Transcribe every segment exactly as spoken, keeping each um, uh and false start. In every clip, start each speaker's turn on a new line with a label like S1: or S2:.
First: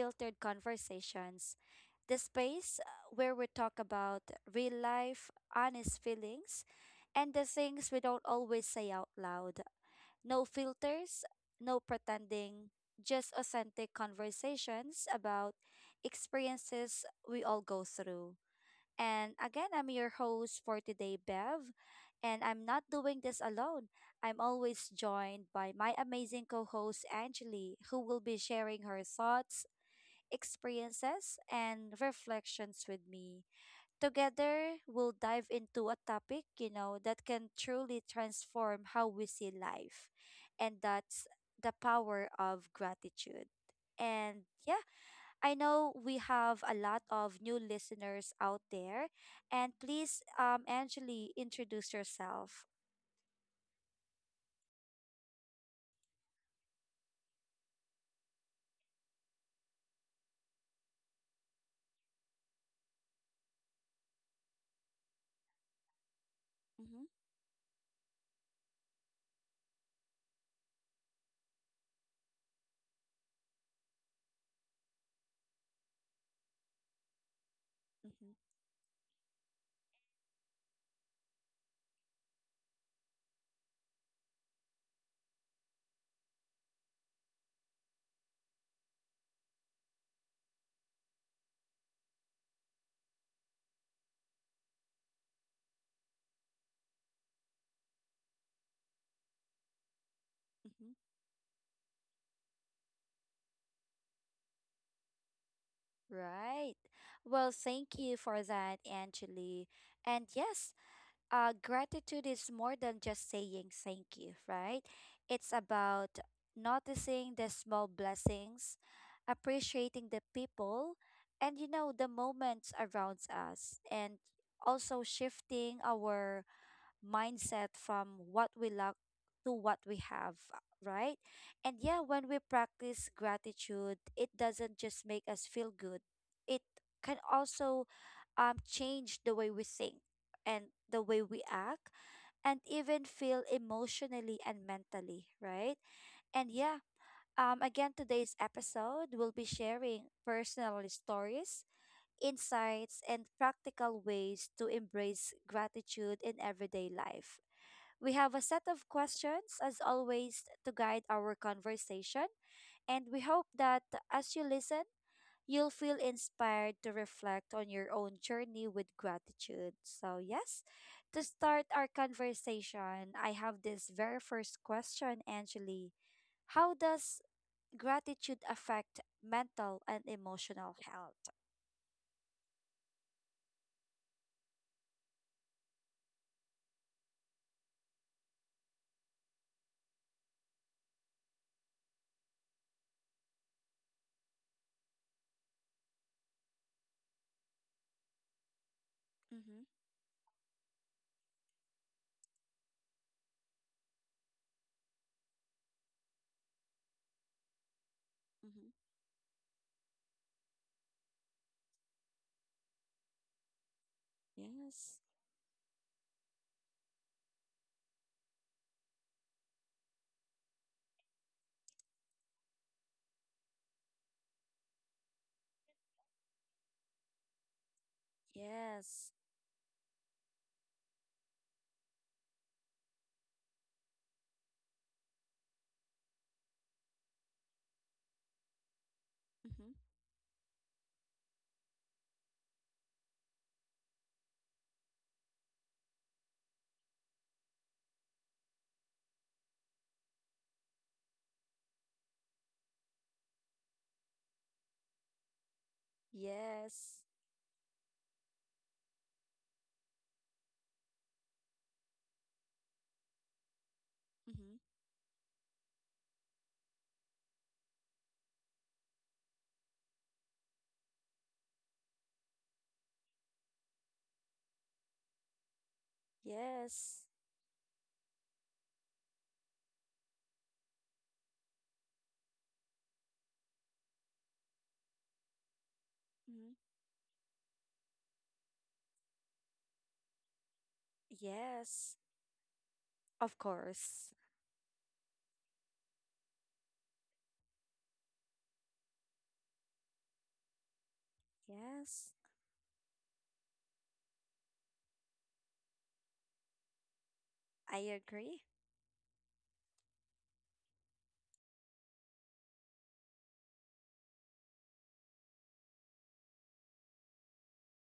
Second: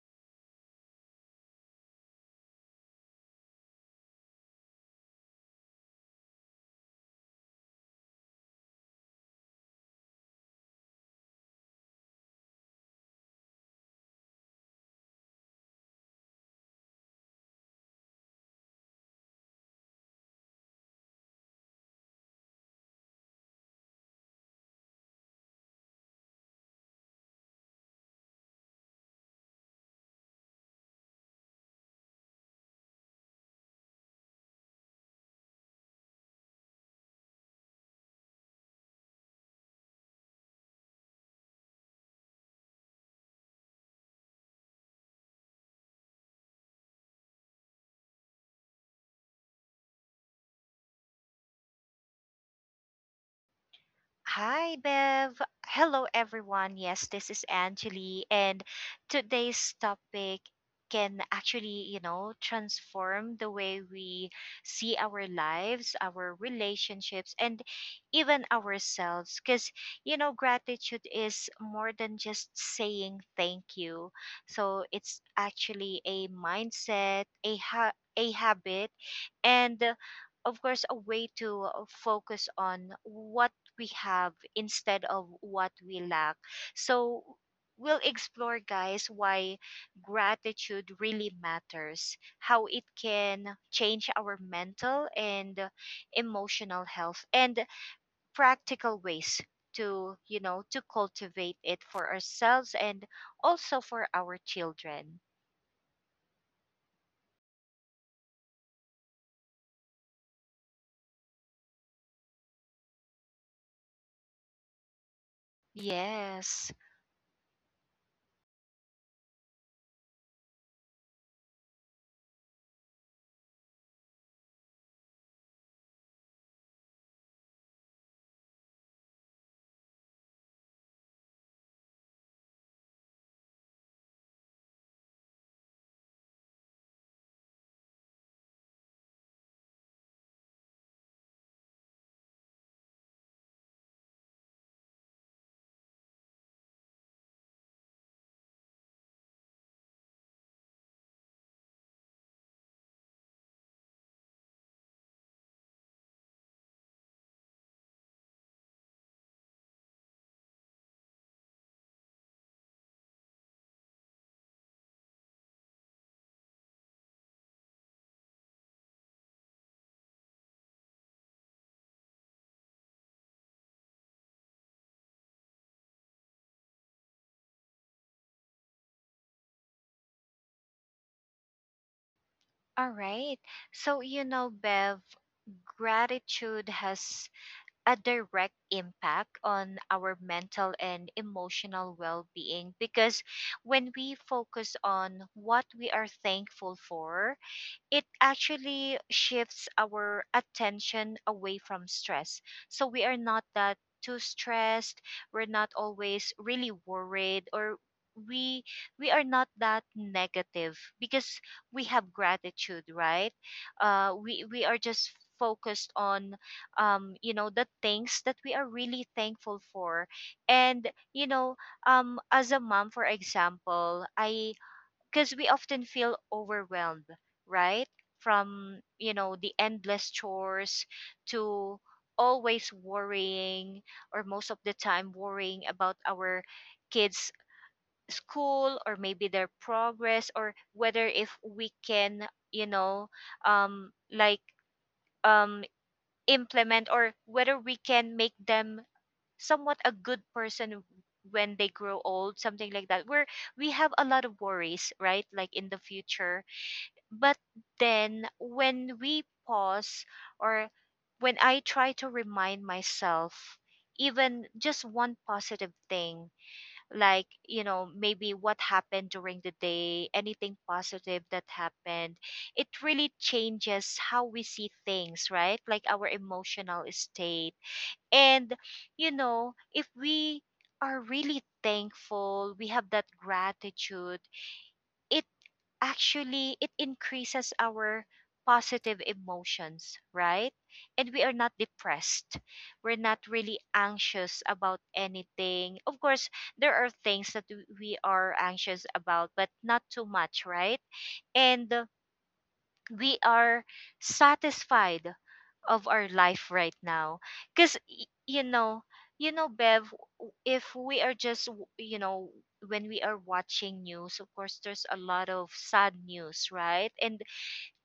S1: Unfiltered Conversations, the space uh, where we talk about real life, honest feelings, and the things we don't always say out loud. No filters, no pretending, just authentic conversations about experiences we all go through. And again, I'm your host for today, Bev. And I'm not doing this alone. I'm always joined by my amazing co host, Angeli, who will be sharing her thoughts, experiences, and reflections with me. Together, we'll dive into a topic, you know, that can truly transform how we see life. And that's the power of gratitude. And yeah, I know we have a lot of new listeners out there, and please, um, Angeli, introduce yourself.
S2: Hi, Bev. Hello, everyone. Yes, this is Angeli, and today's topic can actually, you know, transform the way we see our lives, our
S1: Mm-hmm,
S2: relationships, and even ourselves. Because, you know, gratitude is more than just saying thank you. So it's actually a mindset, a ha- a
S1: mm-hmm,
S2: habit, and uh, of course a way to uh, focus on what we have instead of what we lack. So we'll explore, guys, why gratitude really matters, how it can change our mental and emotional health, and practical ways to you know to
S1: mm-hmm.
S2: cultivate it for ourselves and also for our children.
S1: Right. Well, thank you for that, Angeli. And yes, uh, gratitude is more than just saying thank you, right? It's about
S2: Yes.
S1: noticing the small blessings, appreciating the people, and you know, the moments around us, and also shifting our mindset from what we lack to what we have, right? And yeah, when we practice gratitude, it doesn't just make us feel good, it can also um, change the way we think and the way we act and even feel emotionally and mentally, right? And yeah, um, again, today's episode will be sharing personal stories, insights, and practical ways to embrace gratitude in everyday life. We have a set of questions, as always, to guide our conversation, and we hope that as you listen, you'll feel inspired to reflect on your own journey with gratitude. So, yes, to start our conversation, I have this very first question, Angeli. How does gratitude affect mental and emotional health?
S2: All right, so you know, Bev, gratitude has a direct impact on our mental and emotional well being because when we focus on what we are thankful for, it actually
S1: Mm-hmm.
S2: shifts our attention away from stress. So we are not that too stressed. We're not always really worried, or
S1: Mm-hmm.
S2: we we are not that negative because we have gratitude, right? Uh we we are
S1: Yes.
S2: just focused on um you know, the things that we are really thankful for. And you know, um as a mom, for example, I because we often feel overwhelmed, right? From,
S1: Yes.
S2: you know, the endless chores to always worrying, or most of the time worrying about our kids' school, or maybe their
S1: Mm-hmm.
S2: progress, or whether if we can, you know, um, like, um, implement, or whether we can make them somewhat a good person when they grow old, something like that, where we have a lot of worries, right? Like in the future.
S1: Yes.
S2: But then when we pause, or when I try to remind myself even
S1: Mm-hmm.
S2: just one positive thing, like, you know, maybe what happened during the day, anything positive that happened, it really changes how we see things, right? Like our emotional
S1: Yes.
S2: state. And, you know, if we are really thankful, we have that gratitude, it
S1: Mm-hmm.
S2: actually it increases our positive emotions, right? And we are not
S1: Yes.
S2: depressed. We're not
S1: Of
S2: really
S1: course.
S2: anxious about anything. Of course, there are things that w- we are anxious about, but not too much, right? And uh,
S1: Yes.
S2: we are satisfied of our life right now, because
S1: I agree.
S2: you know you know Bev, w- if we are just w- you know, when we are watching news, of course there's a lot of sad news, right? And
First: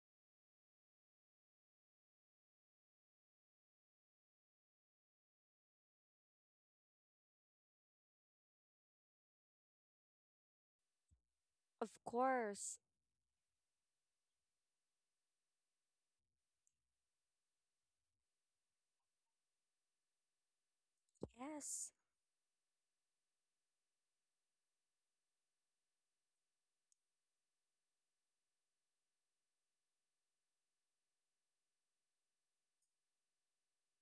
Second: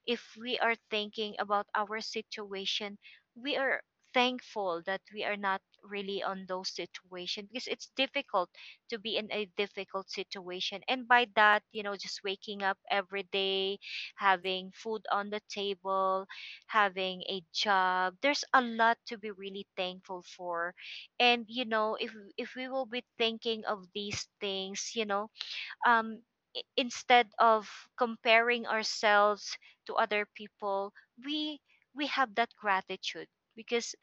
S2: if we are thinking about our situation, we are thankful that we are not really on those situations, because it's difficult to be in a difficult situation. And by that, you
S1: Of
S2: know, just waking up
S1: course.
S2: every day, having food on the table, having a job, there's a lot to be really thankful for. And you
S1: Yes.
S2: know, if if we will be thinking of these things, you know, um, I- instead of comparing ourselves to other people, we we have that gratitude, because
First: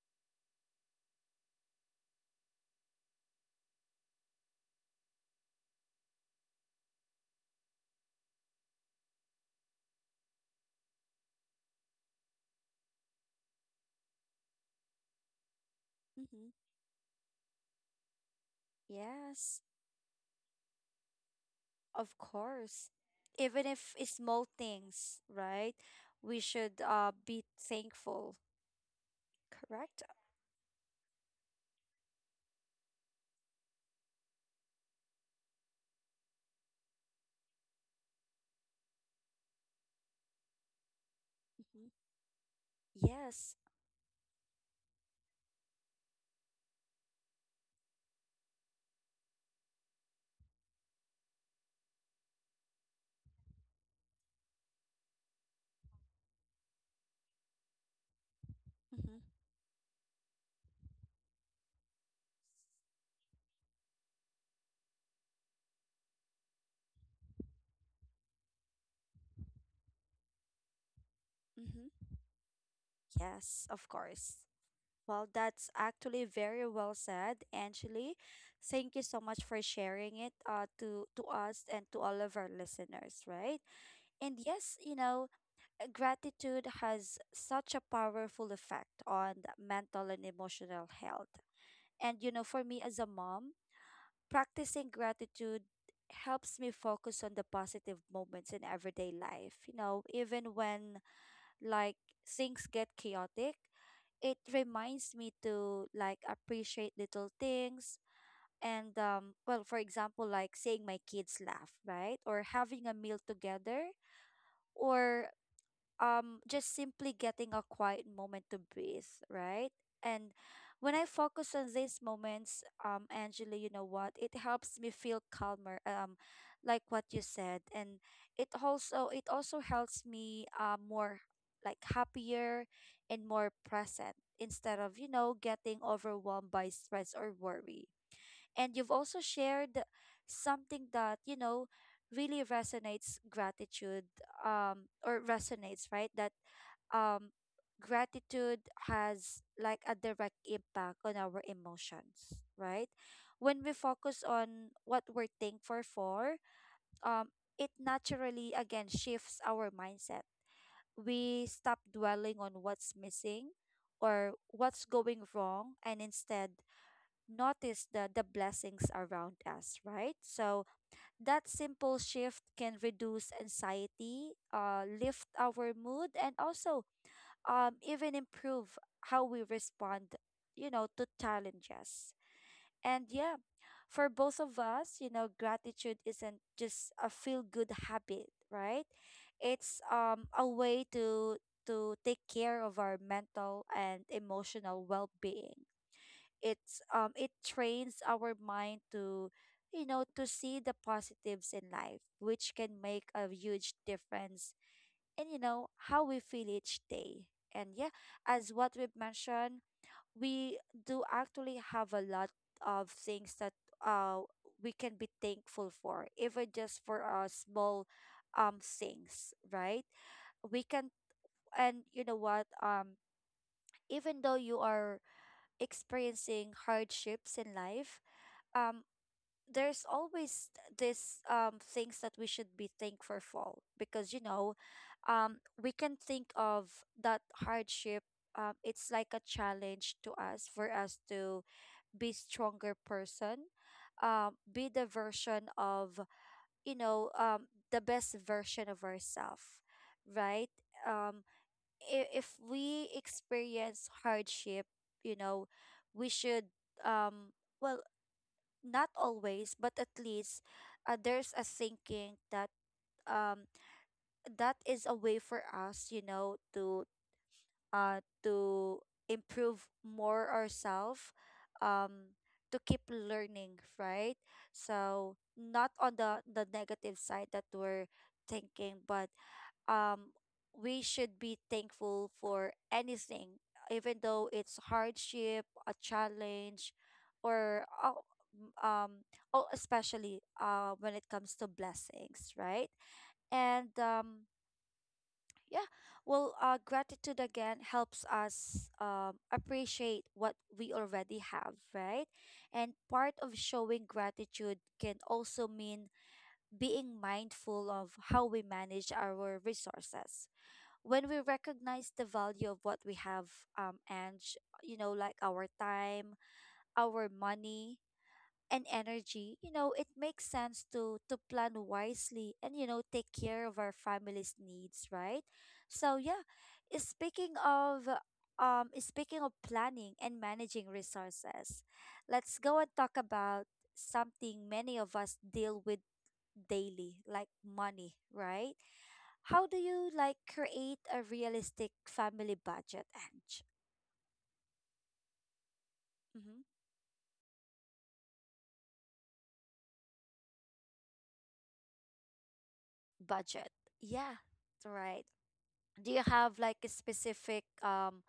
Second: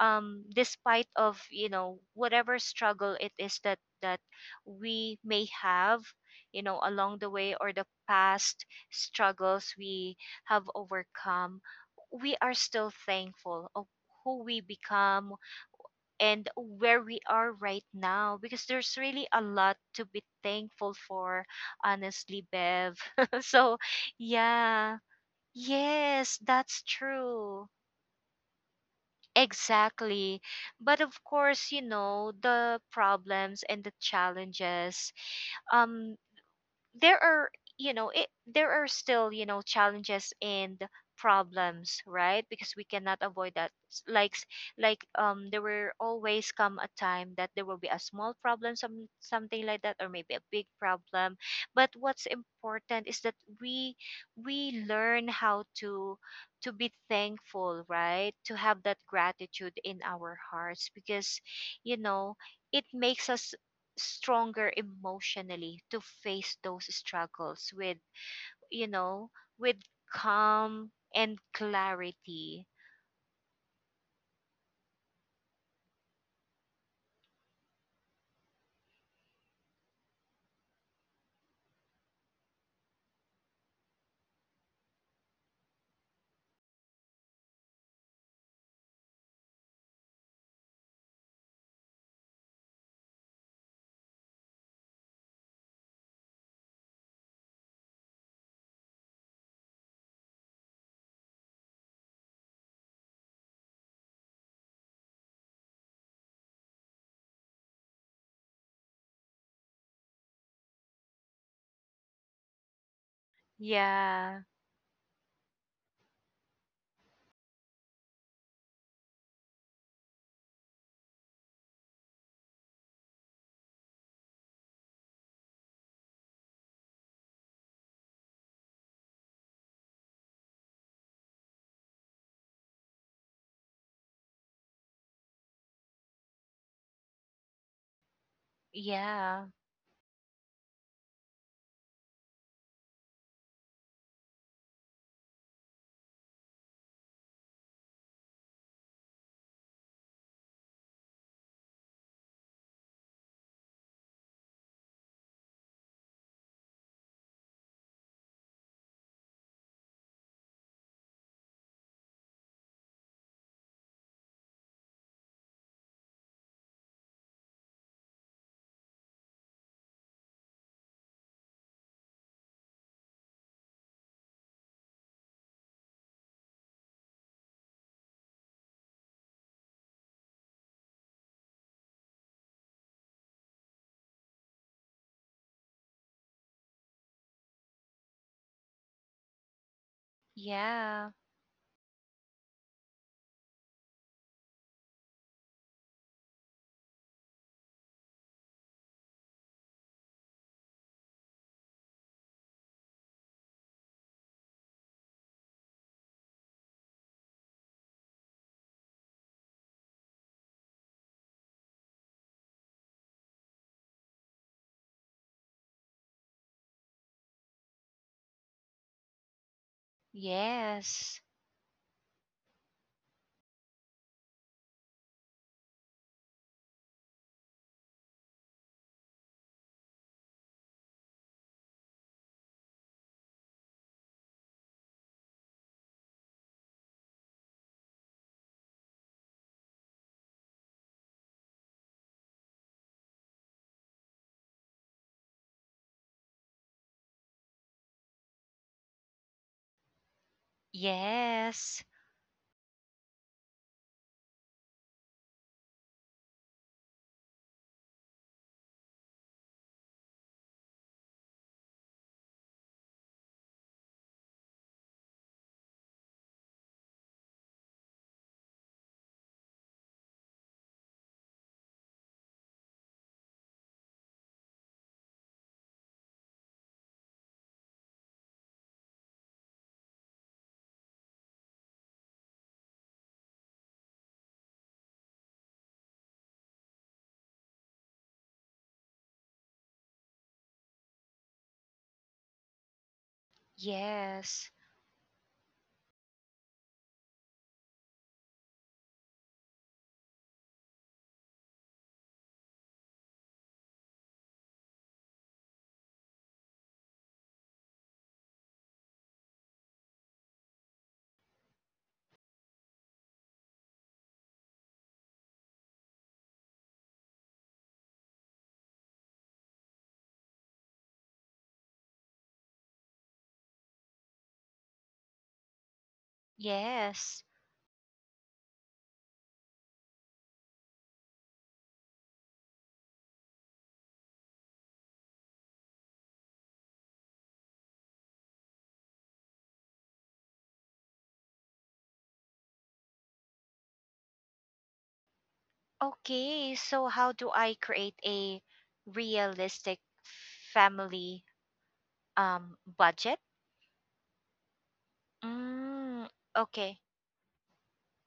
S2: um, despite of, you know, whatever struggle it is that that we may have, you know, along the way, or the past struggles we have overcome, we are still thankful of who we become and
S1: Mm-hmm.
S2: where we are right now, because there's really a
S1: Yes.
S2: lot to be thankful for,
S1: Of
S2: honestly,
S1: course.
S2: Bev.
S1: Even
S2: So,
S1: if it's small
S2: yeah,
S1: things, right?
S2: yes,
S1: We should
S2: that's
S1: uh be
S2: true.
S1: thankful. Correct?
S2: Exactly. But of course, you know, the problems and the challenges, um there are, you know, it there are still, you know, challenges and
S1: Mm-hmm.
S2: problems, right? Because we cannot avoid
S1: Yes.
S2: that. S- like s- like um there will always come a time that there will be a small problem, some something like that, or maybe a big problem. But what's important is that we we learn how to to be thankful, right? To have that
S1: Mm-hmm.
S2: gratitude in our hearts, because you know, it makes us stronger emotionally to face those struggles with, you know, with calm and
S1: Mm-hmm.
S2: clarity.
S1: Yes. Of course. Well, that's actually very well said, Angeli. Thank you so much for sharing it uh, to to us and to all of our listeners, right? And yes, you know, uh, gratitude has such a powerful effect on the mental and emotional health. And you know, for me as a mom, practicing gratitude helps me focus on the positive moments in everyday life. You know, even when like things get chaotic, it reminds me to like appreciate little things and um well, for example, like seeing my kids laugh, right, or having a meal together,
S2: Yeah.
S1: or um just simply getting a quiet moment to breathe, right. And when I focus on these moments, um Angela, you know what, it helps me feel calmer, um like what you said. And it also it also helps me uh, more like happier and more present instead of, you know, getting overwhelmed by stress or worry. And you've also
S2: Yeah,
S1: shared something that, you know, really resonates, gratitude um or resonates, right? That um gratitude has like a direct impact on our emotions, right? When we focus on what we're thankful for, um it naturally again shifts our mindset. We stop dwelling on what's missing or what's going wrong, and instead notice the, the blessings around us, right? So that simple shift can reduce anxiety, uh, lift our mood, and also um, even improve how we respond, you know, to challenges. And yeah, for both of us, you know, gratitude isn't just a feel good habit, right? It's um a way
S2: yeah.
S1: to to take care of our mental and emotional well-being. It's um it trains our mind to, you know, to see the positives in life, which can make a huge difference in, you know, how we feel each day. And yeah, as what we've mentioned, we do actually have a lot of things that uh we can be thankful for, even just for our small um things, right? We can.
S2: Yes,
S1: And you know what, um even though you are experiencing hardships in life, um there's always th- this um things that we should be thankful for, because, you know, um we can think of that hardship, um it's like a challenge to us, for us to be stronger person, um be the version of, you know, um the best version of ourselves, right? um
S2: yes,
S1: i- if we experience hardship, you know, we should, um well, not always, but at least uh, there's a thinking that um that is a way for us, you know, to uh to improve more ourselves, um to keep learning, right? So not on the the negative side that we're thinking, but um, we should be thankful for anything, even though it's hardship, a challenge, or uh, m- um, oh, especially uh, when it comes to blessings, right? And um,
S2: yes,
S1: yeah, well, uh, gratitude again helps us um, appreciate what we already have, right? And part of showing gratitude can also mean being mindful of how we manage our resources. When we recognize the value of what we have, um, and sh- you know, like our time, our money, and energy, you know, it makes sense to to plan wisely and, you know, take care of our family's needs, right? So yeah, eh,
S2: yes.
S1: speaking of um, eh, speaking of planning and managing resources, let's go and talk about something many of us deal with daily, like money, right? How do you like create a realistic family budget and mm-hmm.
S2: Okay, so how do I create a realistic family um budget?
S1: Budget? Yeah, right. Do you
S2: Mm,
S1: have like a
S2: okay.
S1: specific um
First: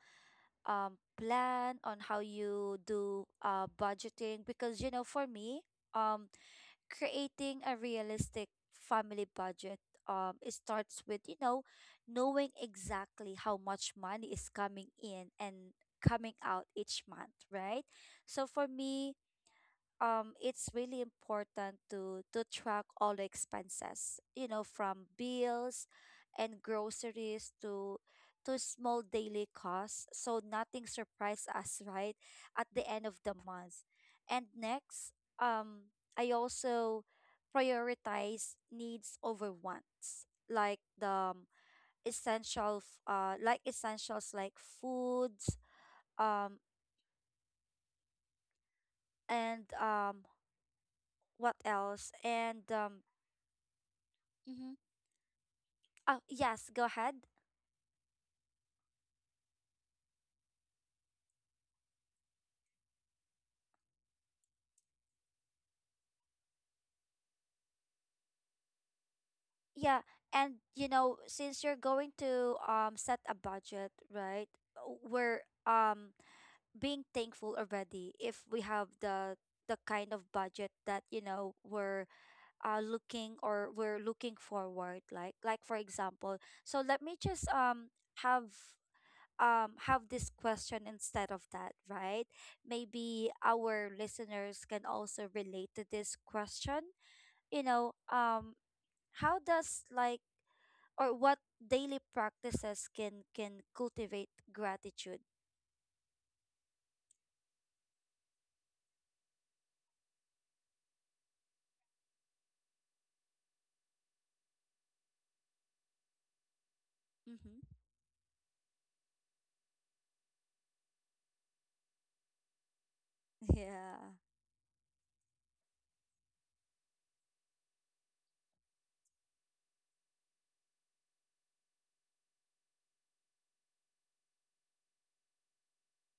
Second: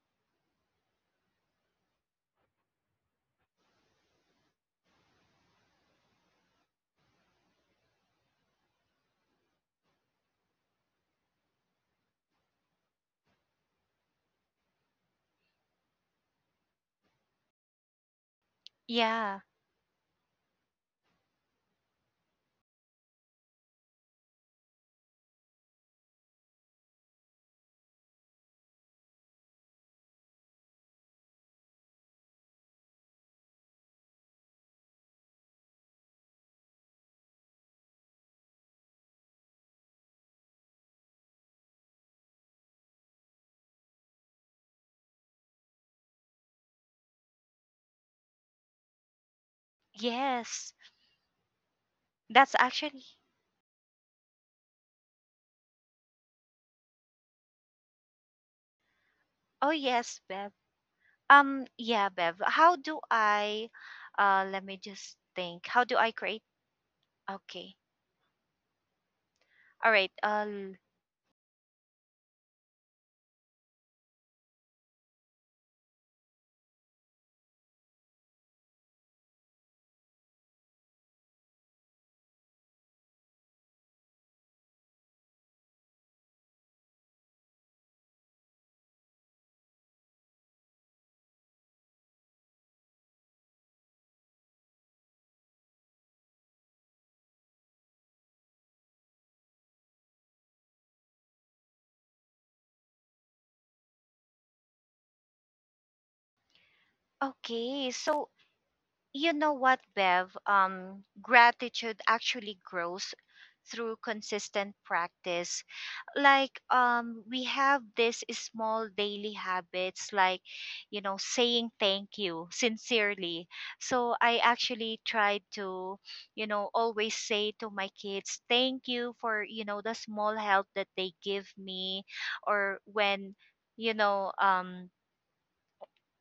S1: um plan on how you do uh budgeting? Because you know, for me, um creating a realistic family budget, um it starts with, you know, knowing exactly how much money is coming in and coming out each month, right? So for me,
S2: Yeah.
S1: um it's really important to to track all the expenses, you know, from bills and groceries to to small daily costs, so nothing surprise us, right, at the end of the month. And next, um I also prioritize needs over wants, like the um, essential f- uh like essentials like foods um and um
S2: Yes,
S1: what else
S2: that's
S1: and um
S2: actually,
S1: mm-hmm. Oh, yes, go ahead.
S2: oh yes, Bev. Um, yeah, Bev. How do I, uh, let me just think. How do I create? Okay. All
S1: Yeah,
S2: right.
S1: and
S2: Uh,
S1: you know, since you're going to um set a budget, right? uh, We're um being thankful already if we have the the kind of budget that, you know, we're uh looking, or we're looking forward, like like for example. So let me just um have um have this question instead of that, right? Maybe our listeners can also relate to this question, you know, um, how does like or what daily practices can can cultivate gratitude?
S2: okay. So, you know what, Bev? Um, gratitude actually grows through consistent practice. Like, um we
S1: Mm-hmm.
S2: have this small daily habits, like, you know, saying thank you sincerely.
S1: Yeah.
S2: So I actually tried to, you know, always say to my kids thank you for, you know, the small help that they give me, or when, you know, um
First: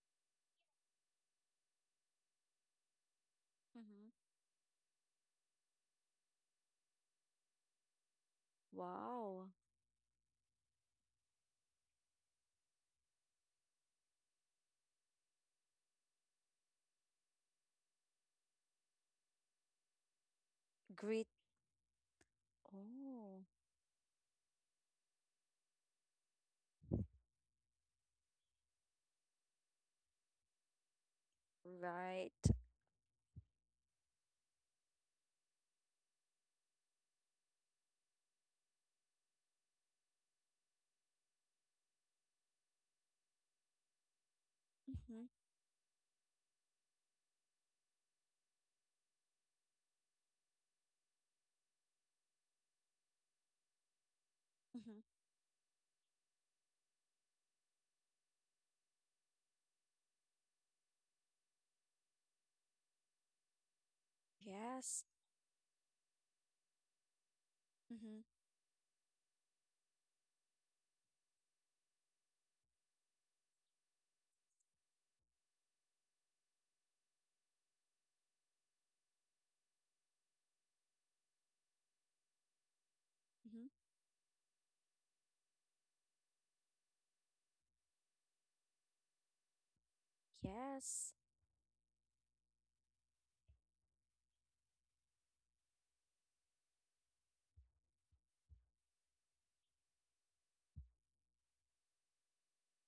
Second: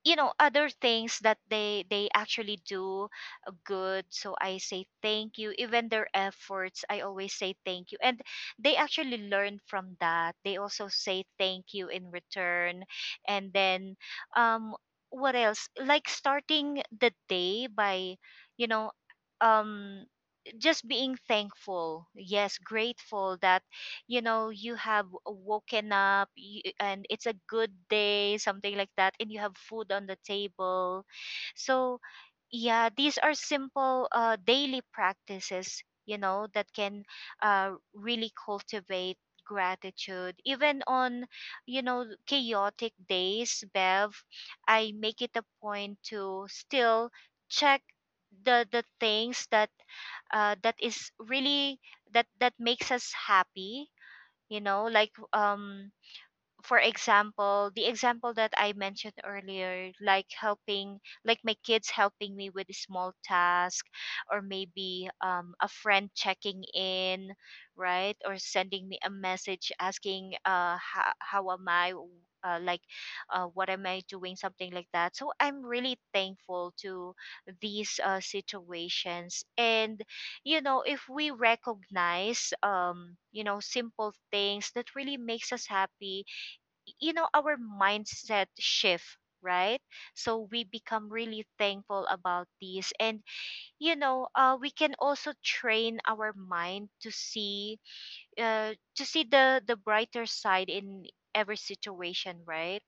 S2: you know, other things that they they actually do good,
S1: Mm-hmm.
S2: so I say thank you. Even their efforts, I always say thank you, and they actually
S1: Wow.
S2: learn from that. They also say thank you in return. And then um what else, like starting the day by, you know, um just being
S1: Great.
S2: thankful. Yes, grateful
S1: Oh,
S2: that, you know, you have woken up, y- and it's a good day, something like that, and you have food on the table. So
S1: right.
S2: yeah, these are simple uh, daily practices, you know, that can uh, really cultivate gratitude. Even on, you know, chaotic days, Bev, I make
S1: Mm-hmm.
S2: it a point to still check the the things that uh, that is really that that makes us happy, you know, like,
S1: Mm-hmm.
S2: um for example, the example that I mentioned earlier, like helping, like my kids helping me with a small task, or
S1: Yes.
S2: maybe um, a friend checking in, right?
S1: Mm-hmm.
S2: Or sending me a message asking, uh, how, how am I? W- Uh, like, uh, what am I doing? Something like that. So I'm really thankful to these uh, situations. And, you know, if we recognize, um, you know,
S1: Mm-hmm.
S2: simple things that really makes us happy, you know, our mindset shift, right? So we become
S1: Yes.
S2: really thankful about these. And you know, uh, we can also train our mind to see, uh, to see the the brighter side in every situation, right?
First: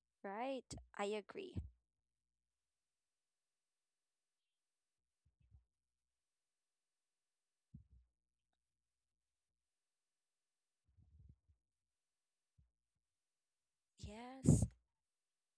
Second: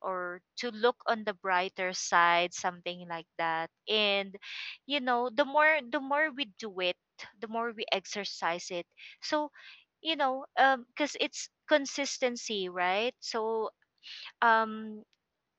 S2: Or to
S1: Right.
S2: look
S1: I
S2: on the
S1: agree.
S2: brighter side, something like that. And you know, the more the more we do it, the more we exercise it. So you know, um because it's consistency, right? So
S1: Yes.
S2: um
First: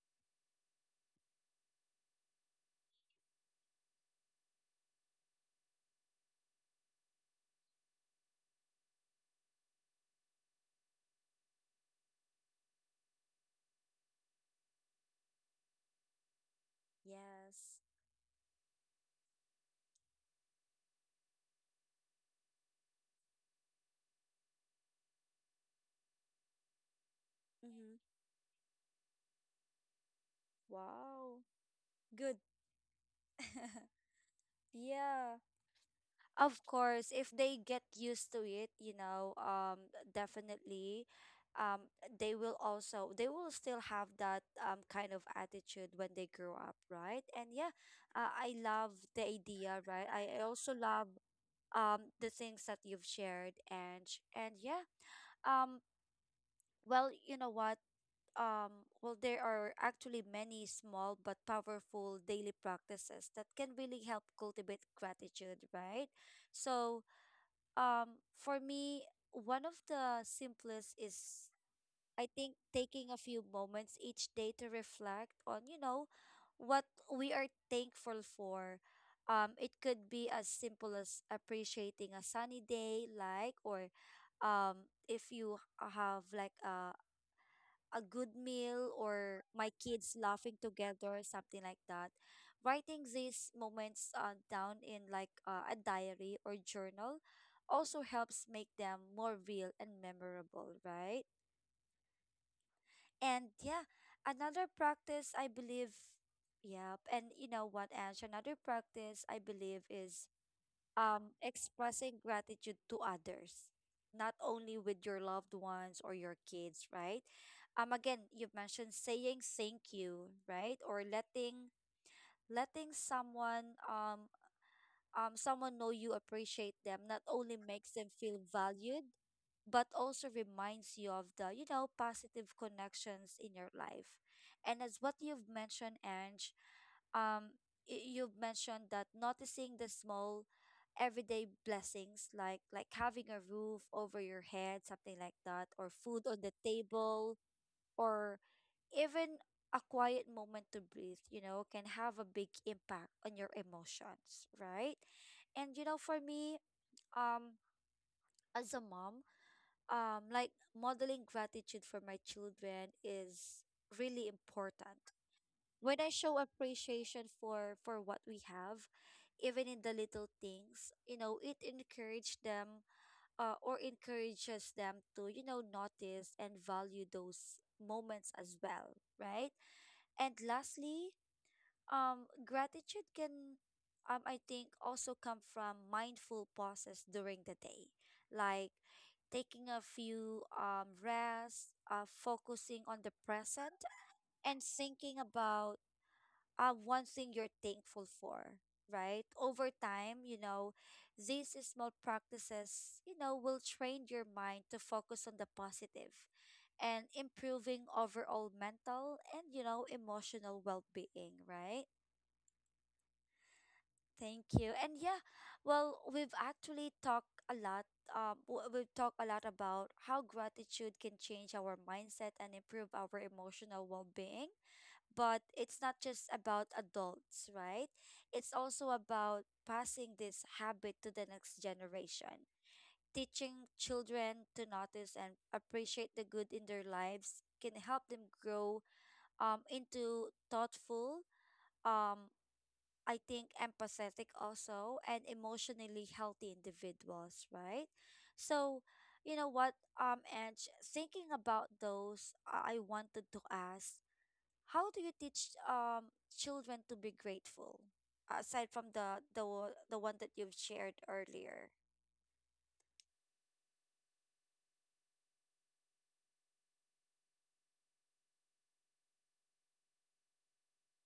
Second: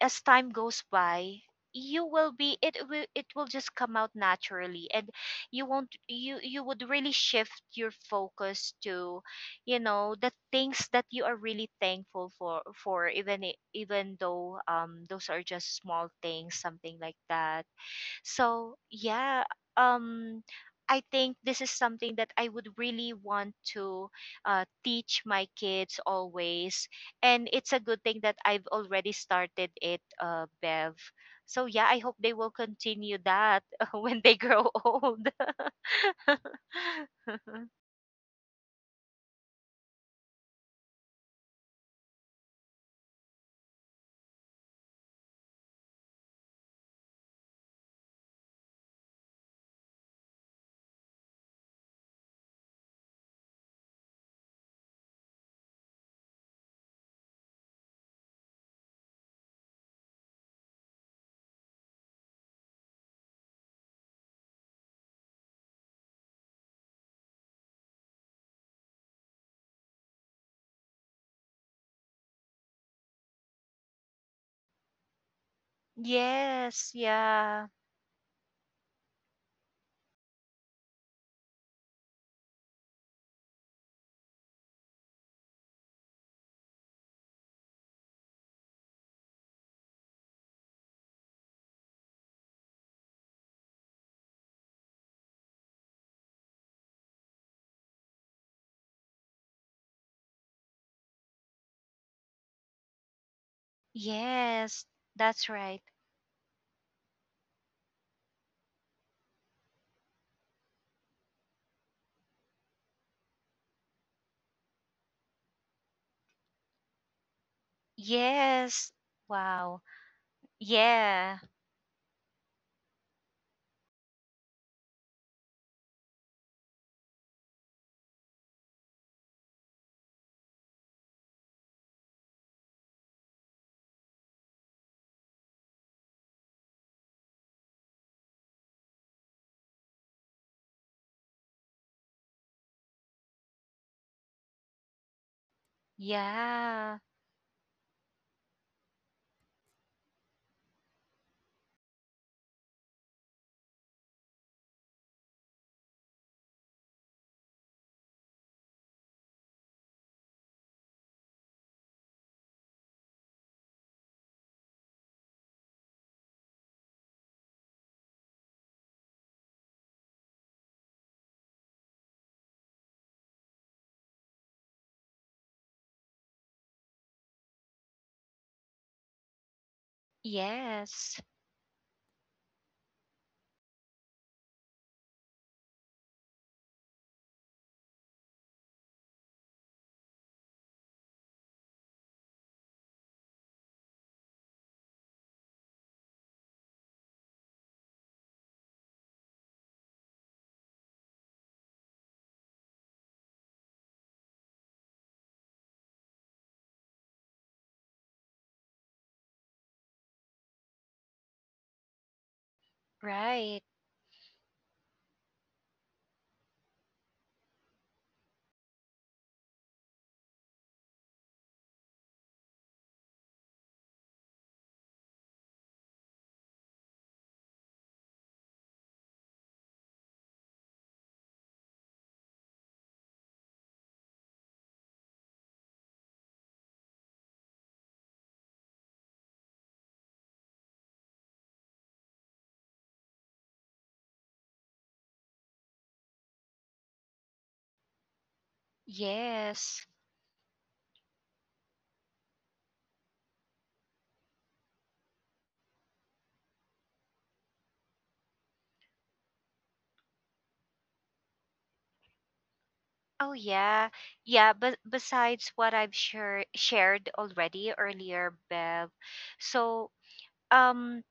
S2: as time goes by, you will be it will, it will just come out naturally, and you won't you you would really shift your focus to, you know, the things that you are really thankful for for even, i- even though um those are just small things, something like that.
S1: Yes.
S2: So yeah, um, I think this is something that I would really want to uh, teach my kids always, and it's a
S1: Mm-hmm.
S2: good thing that I've already started it, uh, Bev.
S1: Wow.
S2: So yeah, I hope they
S1: Good.
S2: will continue that when they grow old.
S1: yeah. Of course, if they get used to it, you know, um, definitely, um, they will also they will still have that um kind of attitude when they grow up, right? And yeah, uh, I love the idea, right? I, I also love um the things that you've shared, and and yeah, um, well, you know what, um, well, there are actually many small but powerful daily practices that can really help cultivate gratitude, right? So um, for me, one of the simplest is I think taking a few moments each day to reflect on, you know, what
S2: Yes,
S1: we are
S2: yeah.
S1: thankful for. Um, it could be as simple as appreciating a sunny day, like, or um, if you have like a a good meal or my kids laughing together, something like that. Writing these moments uh, down in like uh, a diary or journal also helps make them more real and memorable, right? And yeah, another
S2: Yes,
S1: practice I
S2: that's right.
S1: believe, yep. And you know what, Ange, another practice I believe is um, expressing gratitude to others, not only with your loved ones or your kids, right? Um, again, you've
S2: Yes,
S1: mentioned saying
S2: wow,
S1: thank you, right? Or
S2: yeah,
S1: letting letting someone um um, someone know you appreciate them, not only makes them feel valued, but also reminds you of the, you know, positive connections in your life. And as what you've mentioned, Ange, um, y- you've mentioned that noticing the small everyday blessings, like like having a roof over your head, something like that, or food on the
S2: yeah,
S1: table, or even a quiet moment to breathe, you know, can have a big impact on your emotions, right? And you know, for me, um, as a mom, um, like modeling gratitude for my children is really important. When I show appreciation for for what we have, even in the little things, you know, it encourage them uh, or encourages them to, you know, notice and value those moments as well, right? And lastly,
S2: yes.
S1: Um, gratitude can, um, I think, also come from mindful pauses during the day, like taking a few um, rests, uh, focusing on the present, and thinking about uh, one thing you're thankful for, right? Over time, you know, these small practices, you know, will train your mind to focus on the positive and improving overall mental and, you know, emotional well being, right?
S2: Right.
S1: Thank you. And yeah, well, we've actually talked a lot. Um, w- we've talked a lot about how gratitude can change our mindset and improve our emotional well being. But it's not just about adults, right? It's also about passing this habit to the next generation. Teaching children to notice and appreciate the good in their lives can help them grow um, into thoughtful. Um, I think empathetic also and emotionally healthy individuals, right? So, you know what,
S2: Yes.
S1: um, and thinking about those, I I wanted to ask how do you teach um children to be grateful aside from the the wo- the one that you've shared earlier?
S2: Oh yeah. Yeah, but besides what I've share shared already earlier, Bev. So, um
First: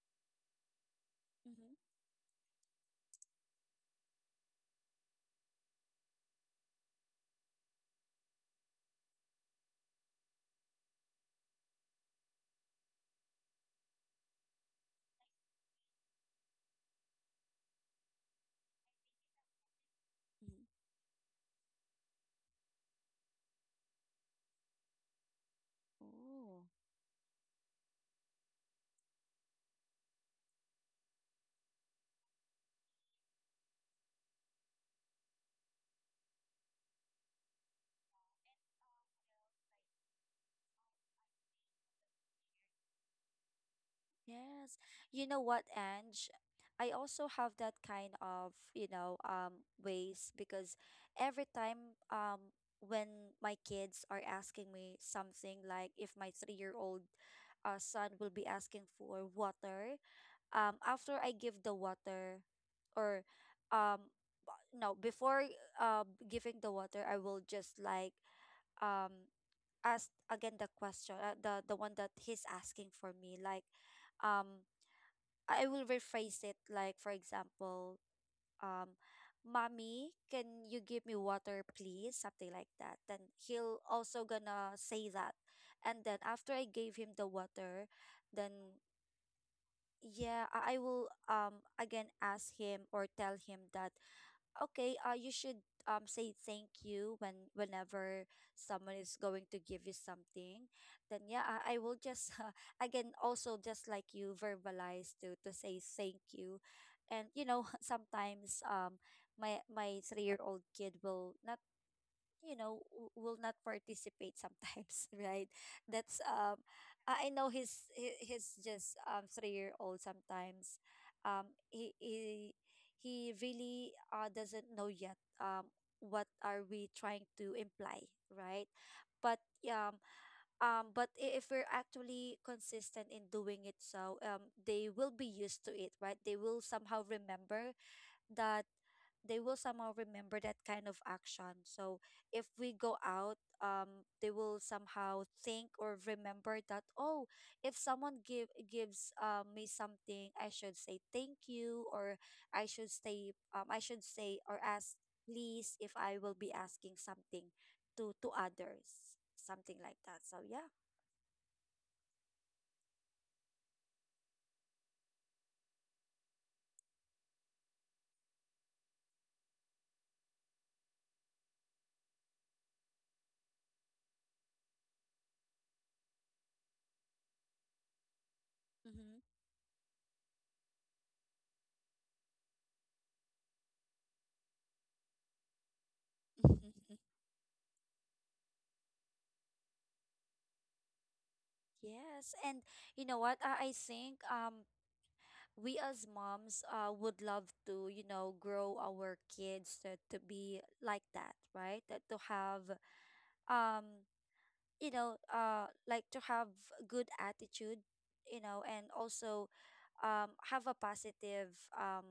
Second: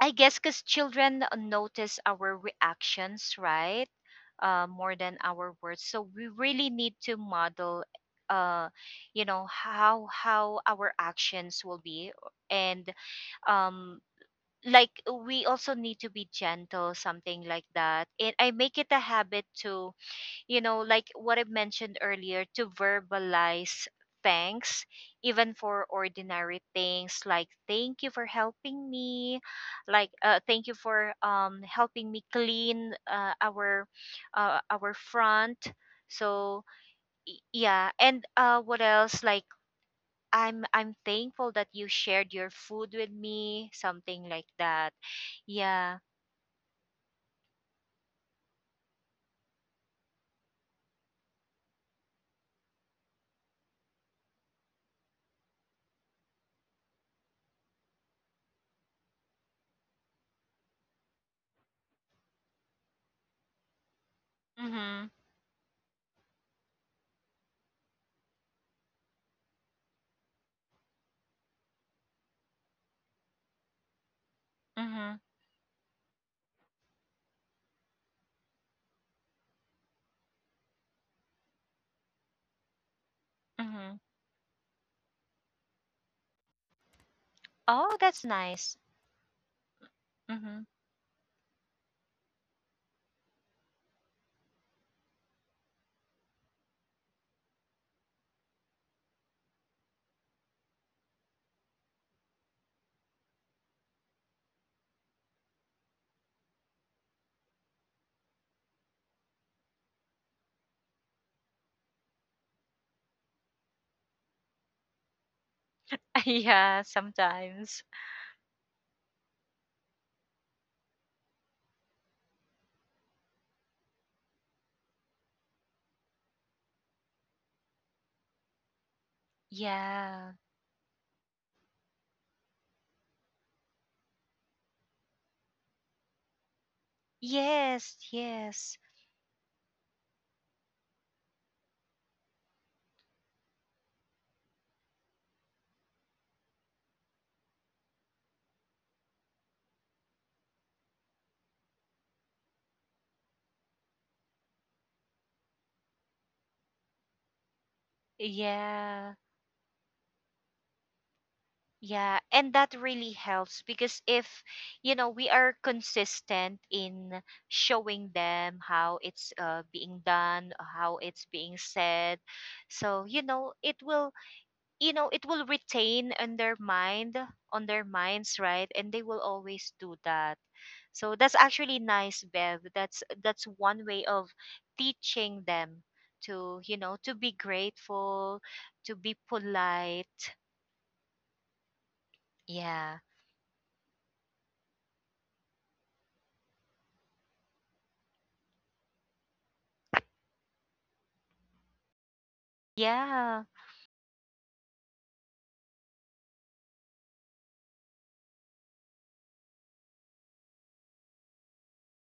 S2: I guess cuz children
S1: Mm-hmm.
S2: notice our reactions, right? Uh, more than our words. So we really need to model uh you know, how how our actions will be. And um like, we also need to be gentle, something like that. And I make it a habit to, you
S1: Mm-hmm.
S2: know, like what I mentioned earlier, to verbalize thanks, even for ordinary
S1: Oh.
S2: things, like thank you for helping me, like uh, thank you for um helping me clean uh, our uh, our front. So y- yeah. And uh, what else? Like, I'm I'm thankful that you shared your food with me, something like
S1: Yes.
S2: that.
S1: You know what,
S2: Yeah.
S1: Ange? I also have that kind of, you know, um, ways because every time um when my kids are asking me something like if my three-year-old uh, son will be asking for water, um, after I give the water or um b- no,
S2: Mhm.
S1: before uh giving the water, I will just like um ask again the question, uh, the the one that he's asking for me like um
S2: Mhm.
S1: I will rephrase it like for example, um, "Mommy, can you give me water, please?" Something like that. Then he'll
S2: Mhm.
S1: also gonna say that, and then after I gave him the water,
S2: Oh, that's nice.
S1: then yeah,
S2: Mhm.
S1: I I will um again ask him or tell him that okay uh you should um say thank you when whenever someone is going to give you something then yeah i, I will just uh, again also just like you verbalize to to say thank you and you know sometimes um my my three year old kid will not you know w- will not participate sometimes right that's um
S2: Yeah,
S1: i I know
S2: sometimes.
S1: he's he, he's just um three year old sometimes um he he he really uh doesn't know yet um what are we trying to imply right but um
S2: Yeah.
S1: um but i- if we're actually consistent in doing it so um they will be used to it right they will somehow remember
S2: Yes,
S1: that
S2: yes.
S1: they will somehow remember that kind of action. So if we go out, um, they will somehow think or remember that, oh, if someone give gives um, me something, I should say thank you, or I should say, um, I should say or ask please if I will be asking something to to others,
S2: Yeah.
S1: something like that. So yeah.
S2: Yeah, and that really helps because if, you know, we are consistent in showing them how it's uh, being done, how it's being said, so, you know, it will, you know, it will retain on their mind, on their minds, right? And they
S1: Mm-hmm.
S2: will always do that. So that's actually nice, Bev. That's that's one way of teaching them to, you know, to be grateful, to be polite.
S1: Yes, and
S2: Yeah.
S1: you know what? I, I think um we as moms uh, would love to you know grow our kids to, to be like that right that to have
S2: Yeah.
S1: um you know uh like to have good attitude you know and also um have a positive um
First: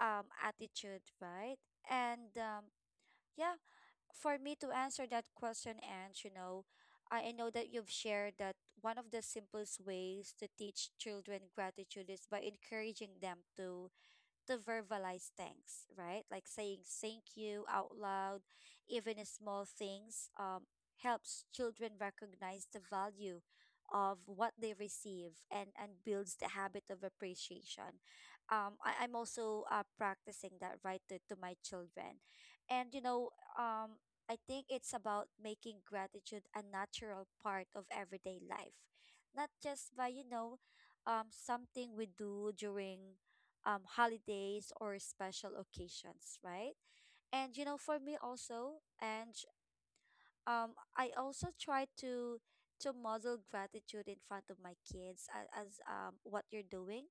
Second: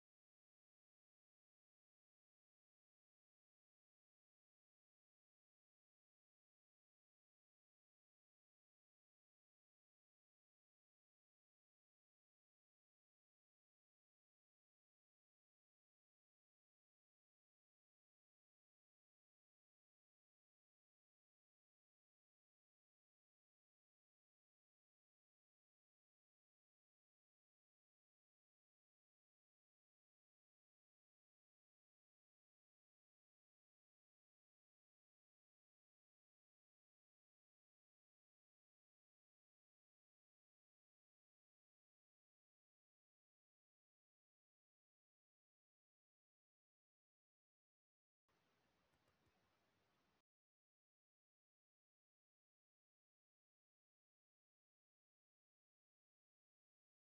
S1: um attitude right and um yeah for me to answer that question and you know I, I know that you've shared that one of the simplest ways to teach children gratitude is by encouraging them to to verbalize thanks, right? Like saying thank you out loud, even in small things, um, helps children recognize the value of what they receive and, and builds the habit of appreciation. Um, I, I'm also uh, practicing that right to, to my children. And, you know, um, I think it's about making gratitude a natural part of everyday life, not just by, you know, um, something we do during um, holidays or special occasions, right? And you know, for me also, and um, I also try to to model gratitude in front of my kids as, as um, what you're doing.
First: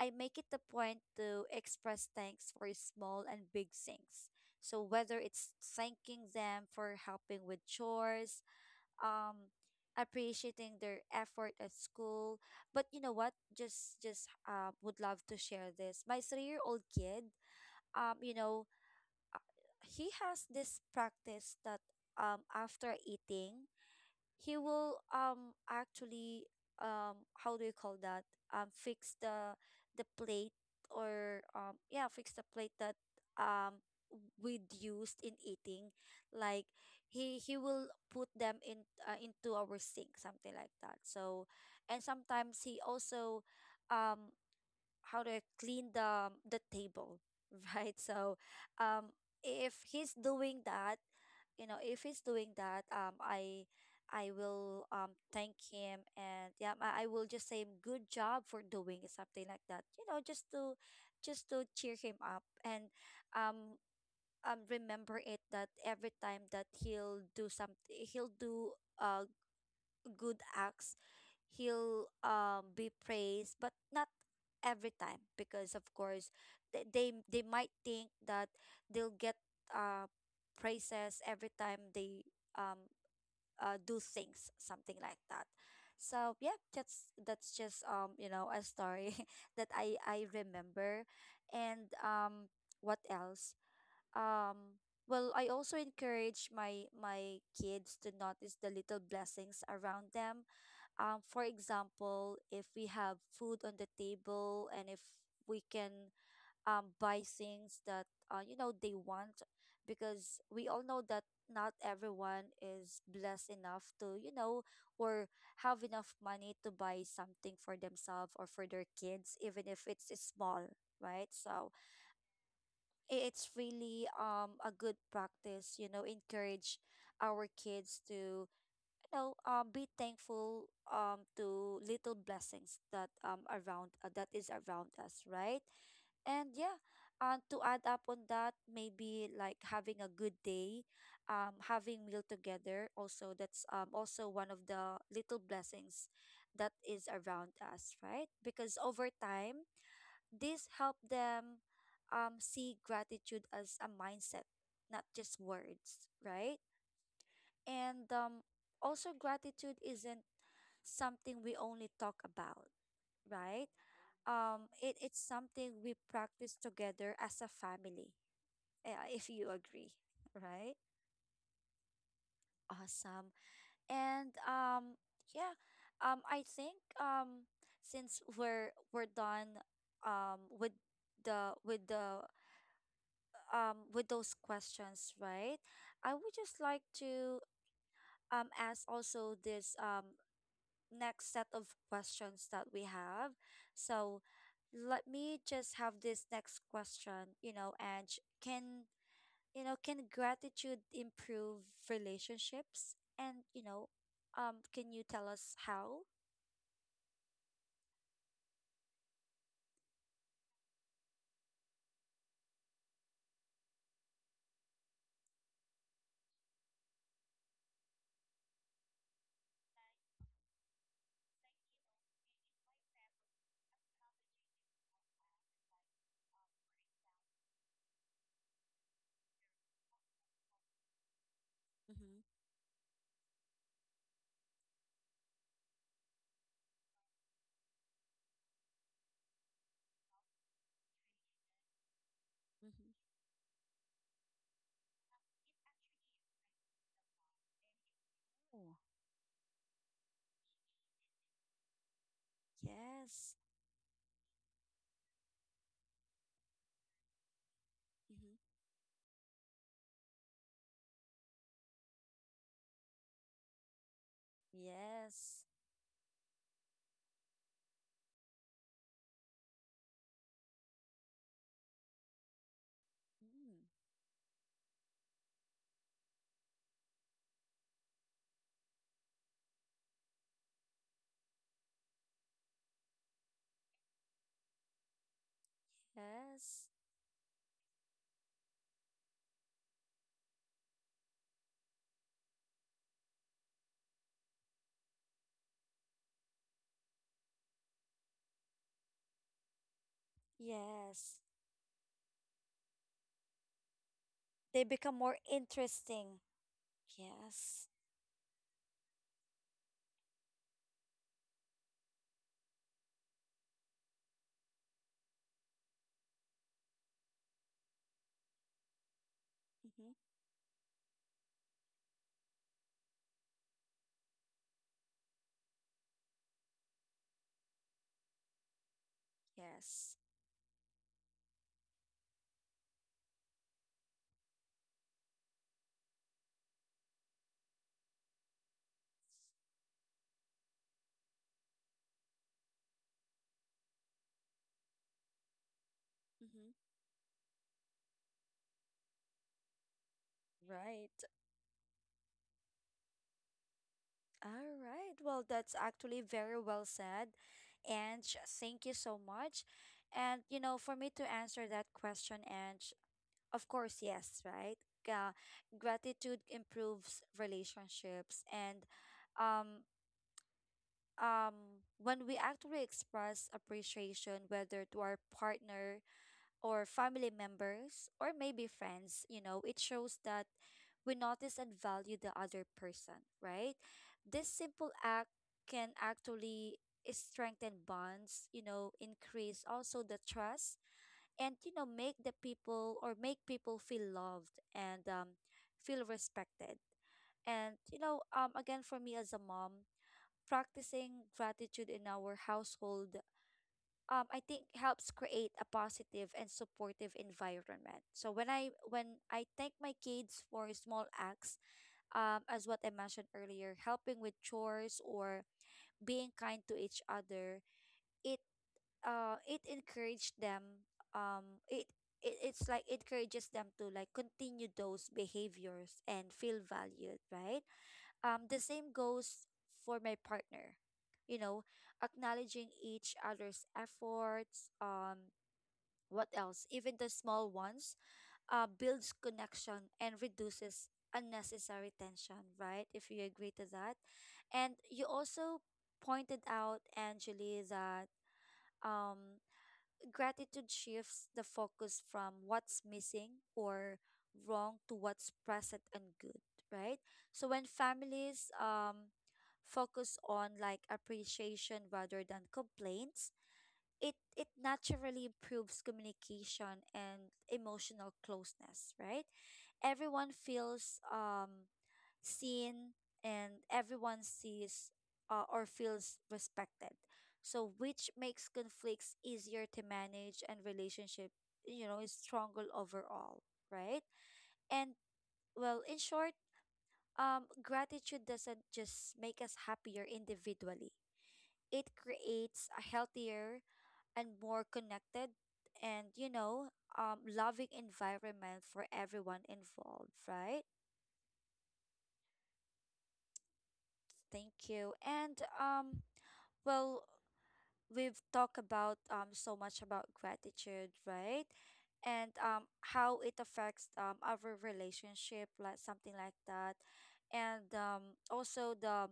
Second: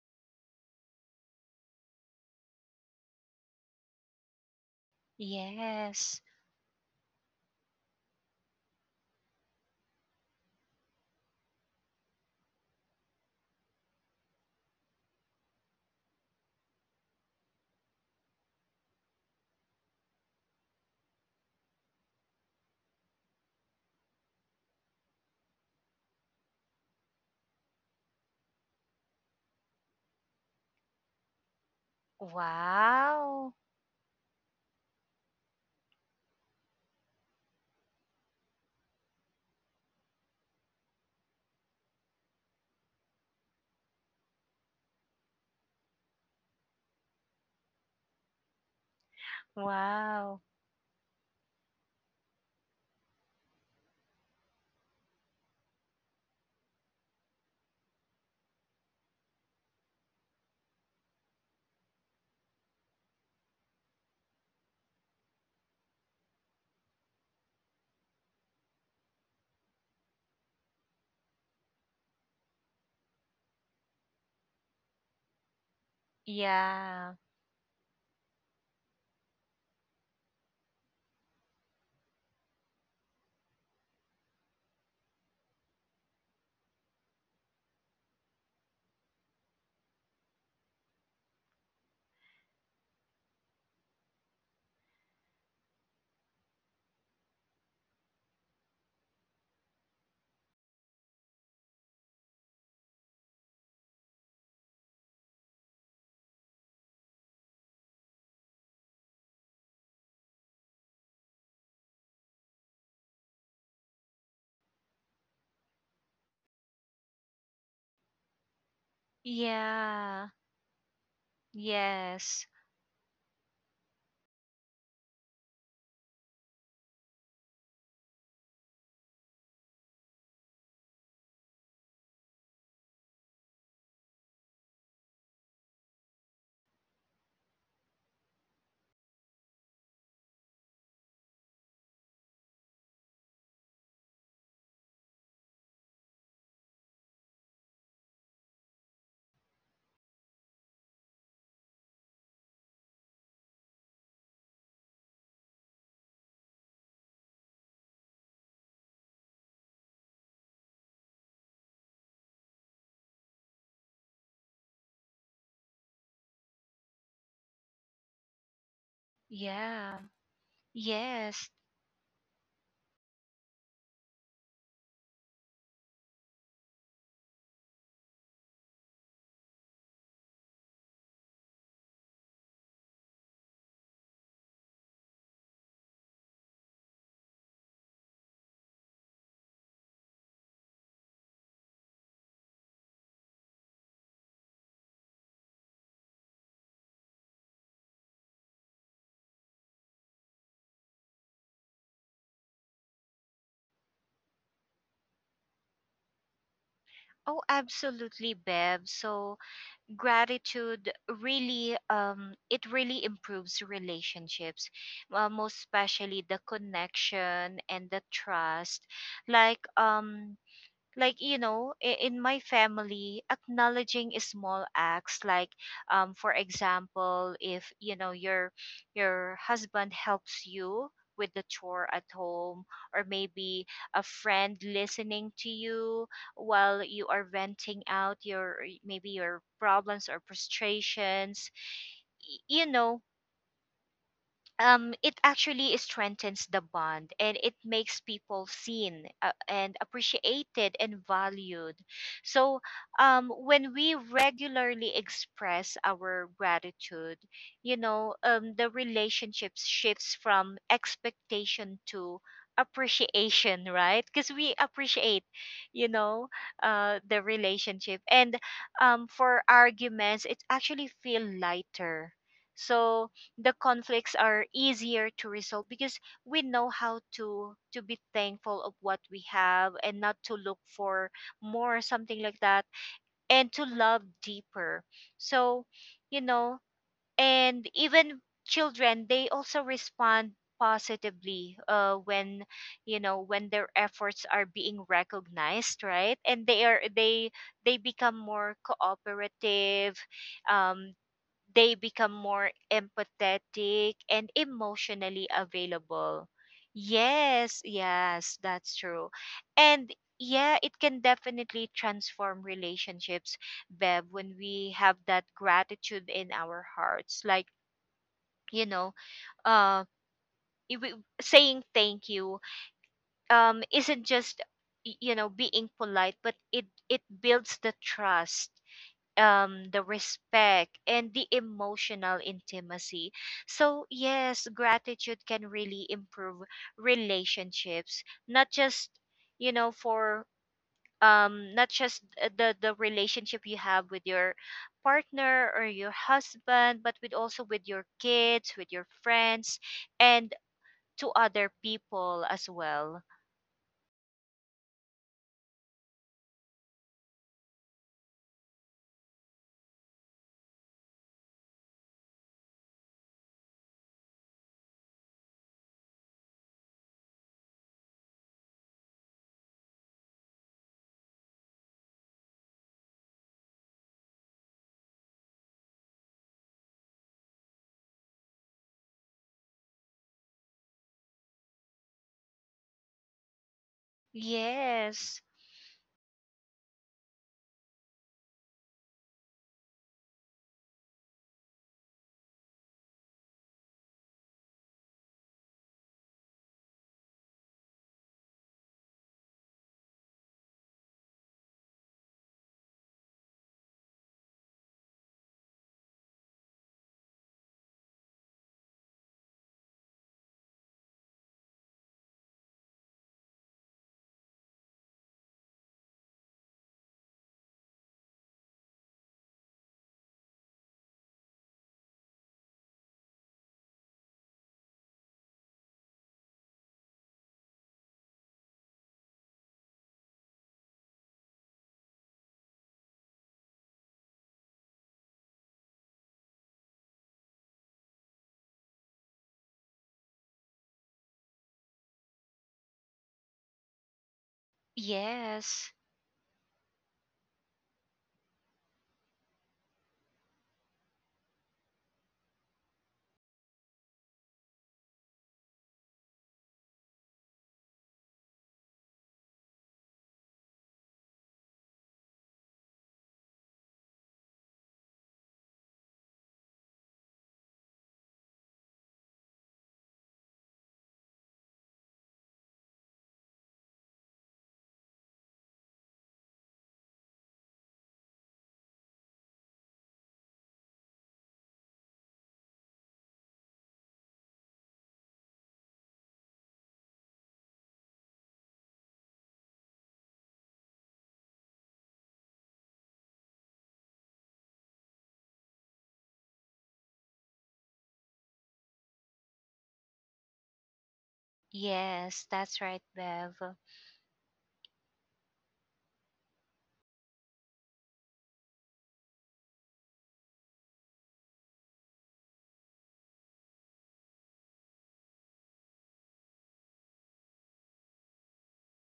S1: I make it a point to express thanks for small and big things. So whether it's
S2: Yes,
S1: thanking them for helping with chores, um appreciating their effort at school but you know what just just uh, would love to share this my three-year-old kid um you know he has this practice that um after eating he will um actually um how do you call that um fix the the plate or um yeah fix the plate that
S2: wow.
S1: um we'd used in eating like he he will put them in uh, into our sink something like that so and sometimes he also um how to clean the the table, right? So, um, if he's
S2: Wow,
S1: doing that, you know, if he's doing that, um, I I will um thank him and yeah, I, I will just say good job for doing it," something like that. You know, just to just to cheer him up and um um remember it that every time that he'll do something he'll do a good acts, he'll um, be praised, but not every time because of course they
S2: yeah.
S1: they, they might think that they'll get uh, praises every time they um, uh, do things, something like that. So yeah, that's that's just um you know a story that I I remember, and um what else um well I also encourage my my kids to notice the little blessings around them um, for example, if we have food on the table and if we can um, buy things that uh, you know they want, because we all know that not everyone is blessed enough to you know or have enough money to buy something for themselves or for their kids, even if it's
S2: Yeah,
S1: small, right? So
S2: yes.
S1: i- it's really um a good practice, you know, encourage our kids to know, um, be thankful um to little blessings that um around uh, that is around us, right? And yeah, and to add up on that, maybe like having a good day, um, having meal together. Also, that's um also one of the little blessings that is around us, right? Because over time, this help them um see gratitude as a mindset, not just words, right? And um, also, gratitude isn't something we only talk about, right? Um, it, it's something we practice together as a family, uh, if you agree,
S2: Yeah.
S1: right?
S2: Yes.
S1: Awesome. And um, yeah, um, I think um, since we're we're done um, with the with the um, with those questions, right? I would just like to um, ask also this um, next set of questions that we have. So let me just have this next question, you know, and can you know, can gratitude improve relationships? And you know, um, can you tell us how?
S2: Oh, absolutely, Bev. So, gratitude really, um it really improves relationships, uh, most especially the connection and the trust. Like, um like, you know, i- in my family, acknowledging small acts, like, um for example, if, you know, your your husband helps you with the chore at
S1: Mm-hmm.
S2: home, or maybe a friend listening to you while you are venting out your, maybe your problems or frustrations, y- you know,
S1: Mm-hmm.
S2: um, it actually strengthens the bond, and it makes people
S1: Oh,
S2: seen, uh, and appreciated and valued. So, um,
S1: Yes.
S2: when we regularly express our gratitude, you know, um,
S1: Mm-hmm.
S2: the relationship shifts from expectation to appreciation, right? Because we appreciate,
S1: Yes.
S2: you know, uh the relationship. And um for arguments, it actually feel lighter. So the
S1: Mm.
S2: conflicts are easier to resolve, because we know how to to be thankful of what we have, and not to look for more, something like that, and to love deeper. So you know,
S1: Yes.
S2: and even children, they also respond positively uh, when, you know, when their efforts are being recognized, right? And they are they they become more cooperative. um
S1: Yes.
S2: they become more empathetic and
S1: They become more
S2: emotionally
S1: interesting.
S2: available. Yes,
S1: Yes.
S2: yes, that's true. And yeah, it can definitely transform relationships, Bev, when we have that gratitude in our hearts. Like, you know, uh,
S1: Mm-hmm.
S2: i- we- Saying thank you um, isn't just, y- you know, being polite, but it, it builds the trust, um the
S1: Yes.
S2: respect and the emotional intimacy. So yes, gratitude can really improve relationships, not just you know for um not just uh, the the relationship you have with your partner or your
S1: Mm-hmm.
S2: husband, but with also with your kids, with your friends, and
S1: Right.
S2: to other people as well.
S1: All right. Well, that's actually very well said. And thank you so much. And, you know, for me to answer that question, and of course, yes, right? Uh, Gratitude improves relationships. And um, um, when we actually express appreciation, whether to our partner, or family members or maybe friends, you know, it shows that we notice and value the other person, right? This simple act
S2: Yes,
S1: can actually strengthen bonds, you know, increase also the trust and you know make the people or make people feel loved and um, feel respected. And you know, um, again for me as a mom, practicing gratitude in our household um, I think helps create a positive and supportive environment. So when I when I thank my kids for small acts, um, as what I mentioned earlier, helping with chores or being kind to each other, it uh it encouraged them. Um, it, it it's like it encourages them to like continue those behaviors and feel valued, right? Um, the same goes for my partner. You know, acknowledging each other's efforts, um, what else? Even the small ones uh, builds connection and reduces unnecessary tension, right? If you agree to that. And you also
S2: yes,
S1: pointed out, Angeli, that um, gratitude shifts the focus from what's missing or wrong to what's present and good, right? So when families um, focus on like appreciation rather than complaints, it it naturally improves communication and emotional closeness right everyone feels um seen and everyone sees uh, or feels respected so which makes conflicts easier to manage and relationship you know is stronger overall right and well in short um gratitude doesn't just make us happier individually it creates a healthier and more connected and you know um, loving environment for everyone involved right
S2: yes, that's right, Bev.
S1: thank you and um well we've talked about um so much about gratitude right and um how it affects um our relationship like something like that and um also the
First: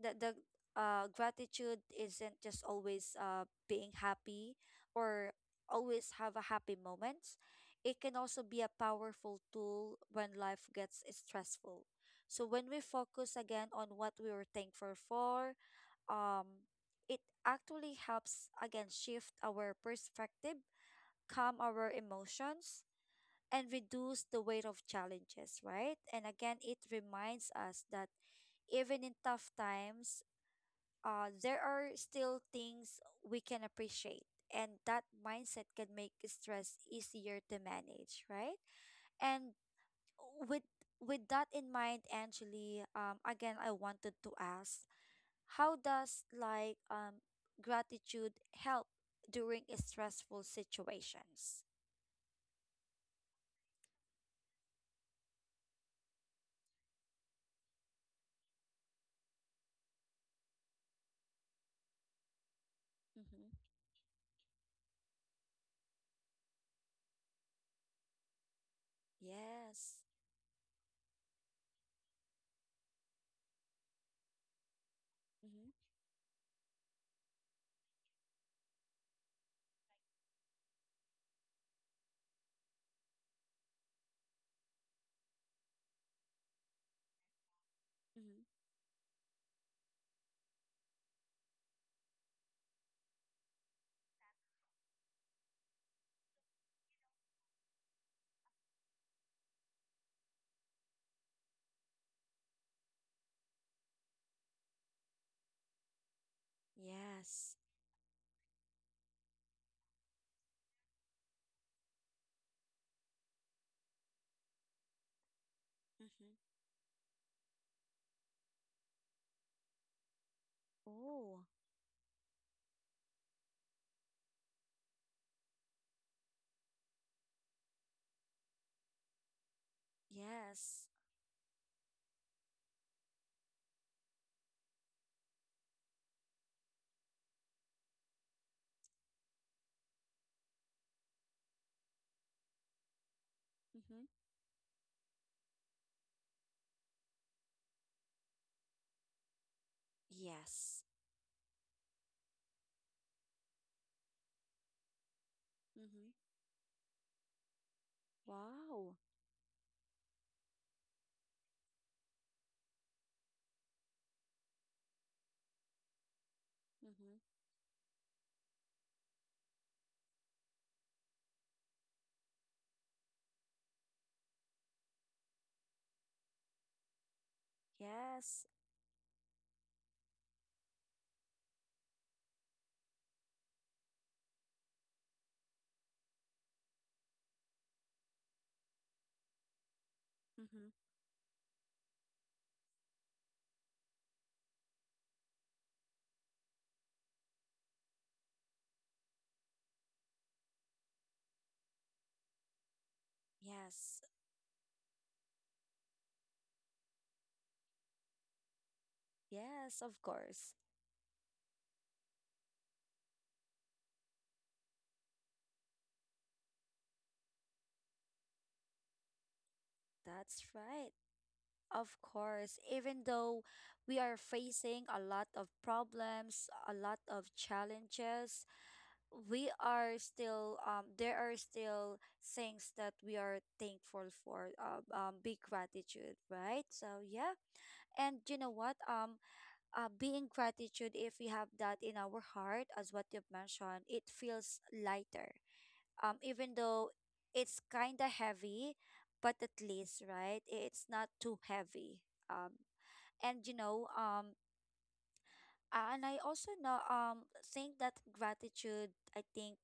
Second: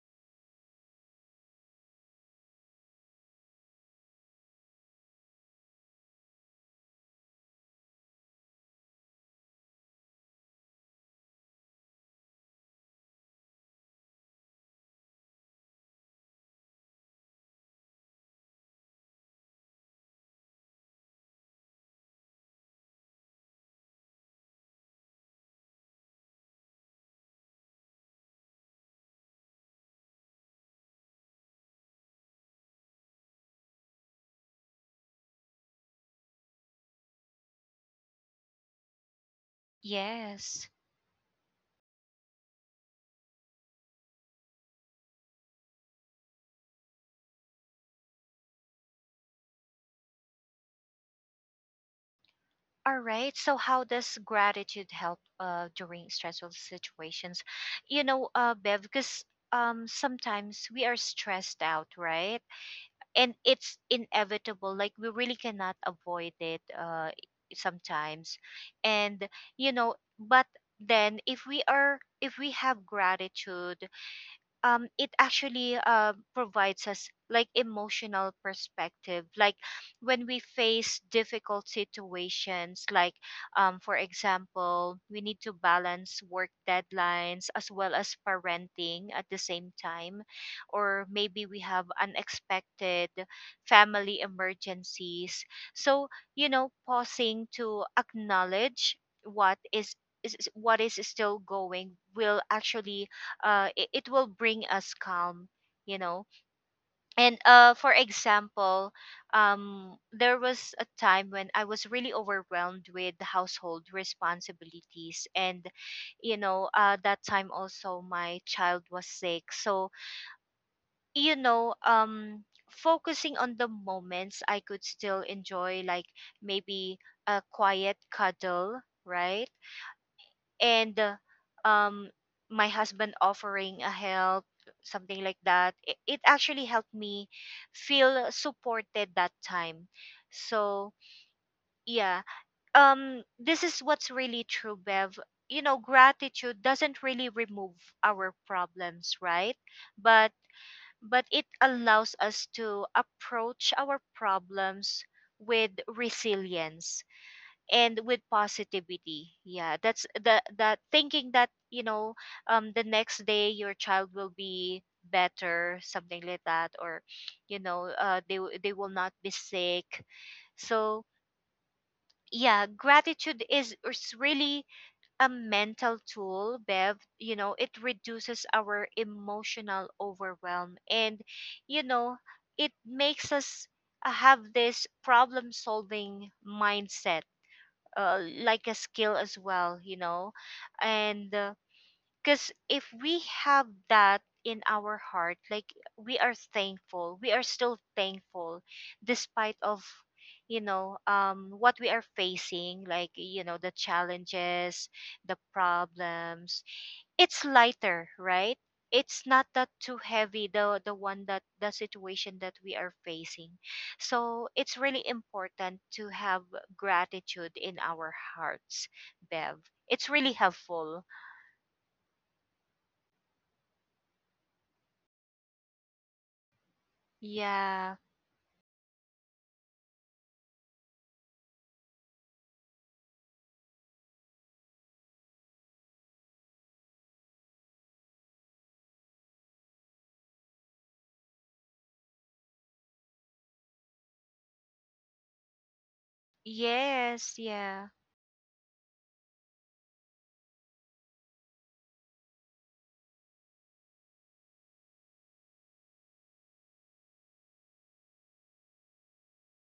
S1: the the uh gratitude isn't just always uh being happy or always have a happy moment. It can also be a powerful tool when life gets stressful. So when we focus again on what we were thankful for, um it actually helps again shift our perspective, calm our emotions and reduce the weight of challenges, right? And again, it reminds us that even in tough times, uh, there are still things we can appreciate, and that mindset can make stress easier to manage, right? And with
S2: Yes.
S1: with that in mind, Angeli, um, again, I wanted to ask how does like um gratitude help during a stressful situations?
S2: All right. So how does gratitude help uh, during stressful situations? You know, uh, Bev, because um, sometimes we are stressed out, right? And
S1: Mm-hmm.
S2: it's inevitable. Like, we really cannot avoid it uh, sometimes. And, you know,
S1: Yes.
S2: but then if we are, if we have gratitude, um it
S1: Mm-hmm.
S2: actually uh, provides us like emotional perspective, like when we face difficult situations, like um for example, we need to balance work deadlines as well as
S1: Mm-hmm.
S2: parenting at the same time, or maybe we have unexpected family emergencies. So you know, pausing to acknowledge what is is is- what is still going will actually uh, it, it will bring us calm, you know. And
S1: Yes.
S2: uh, for example, um, there was a time when I was really overwhelmed with household responsibilities, and you
S1: Mm-hmm.
S2: know, uh, that time also my child was sick. So you
S1: Oh,
S2: know, um, focusing on the moments I could still enjoy, like maybe a quiet cuddle, right?
S1: yes.
S2: And uh, um my husband offering a help, something like that, it, it actually helped me feel supported that time. So yeah, um this is
S1: Mm-hmm.
S2: what's really true, Bev. You know, gratitude doesn't really remove our problems, right? but
S1: Yes.
S2: but it allows us to approach our problems with
S1: Mm-hmm.
S2: resilience and with
S1: Wow.
S2: positivity. Yeah, that's the the thinking, that you know, um the next day your child will be better, something like that. Or
S1: Mm-hmm.
S2: you know, uh, they w- they will not be sick. So yeah, gratitude is is really a mental tool, Bev. You know, it
S1: Yes.
S2: reduces our emotional overwhelm, and you know, it makes us uh, have this problem solving mindset, uh, like a skill as well, you know.
S1: Mm-hmm.
S2: And because if we have that in our heart, like we are thankful, we are still thankful despite of, you know, um what we are facing, like you know, the
S1: Yes.
S2: challenges, the problems, it's lighter, right? It's not that
S1: Yes,
S2: too
S1: of
S2: heavy,
S1: course.
S2: the the one that the situation that we are facing. So it's really important to have gratitude in our hearts, Bev. It's really
S1: That's right.
S2: helpful.
S1: Of course, even though we are facing a lot of problems, a lot of
S2: Yeah.
S1: challenges, we are still um there are still things that we are thankful for. Uh, um, big gratitude, right? So yeah, and you know what? Um, uh, being gratitude, if we have that in our heart, as what you've mentioned, it feels lighter, um, even though
S2: Yes,
S1: it's
S2: yeah.
S1: kind of heavy, but at least, right, it's not too heavy. Um, and you know, um, a- and I also know, um, think that gratitude, I think,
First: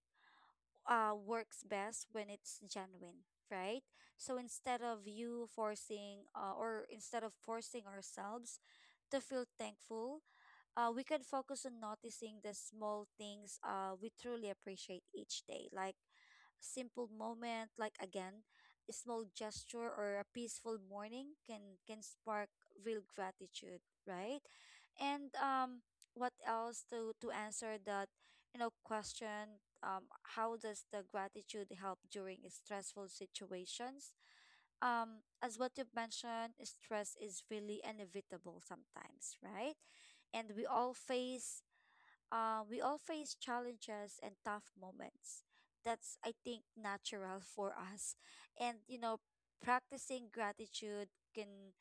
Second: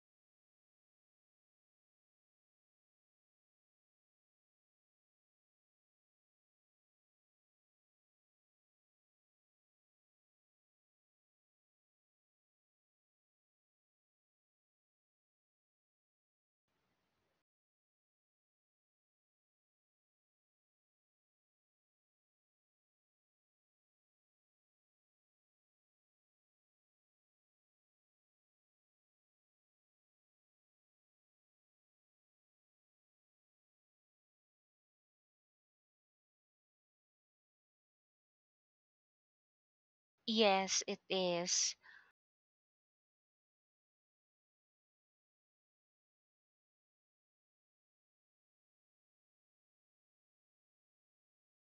S1: uh, works best when it's genuine, right? So instead of you forcing, uh, or instead of forcing ourselves to feel thankful, uh, we can focus on noticing the small things uh, we truly appreciate each day, like simple moment like again a small gesture or a peaceful morning can can spark real gratitude, right? And um what else to to answer that you know question, um how does the gratitude help during stressful situations? Um as what you've mentioned, stress is really inevitable sometimes, right? And we
S2: Yes,
S1: all
S2: it
S1: face
S2: is.
S1: uh, we all face challenges and tough moments. That's, I think, natural for us. And, you know, practicing gratitude can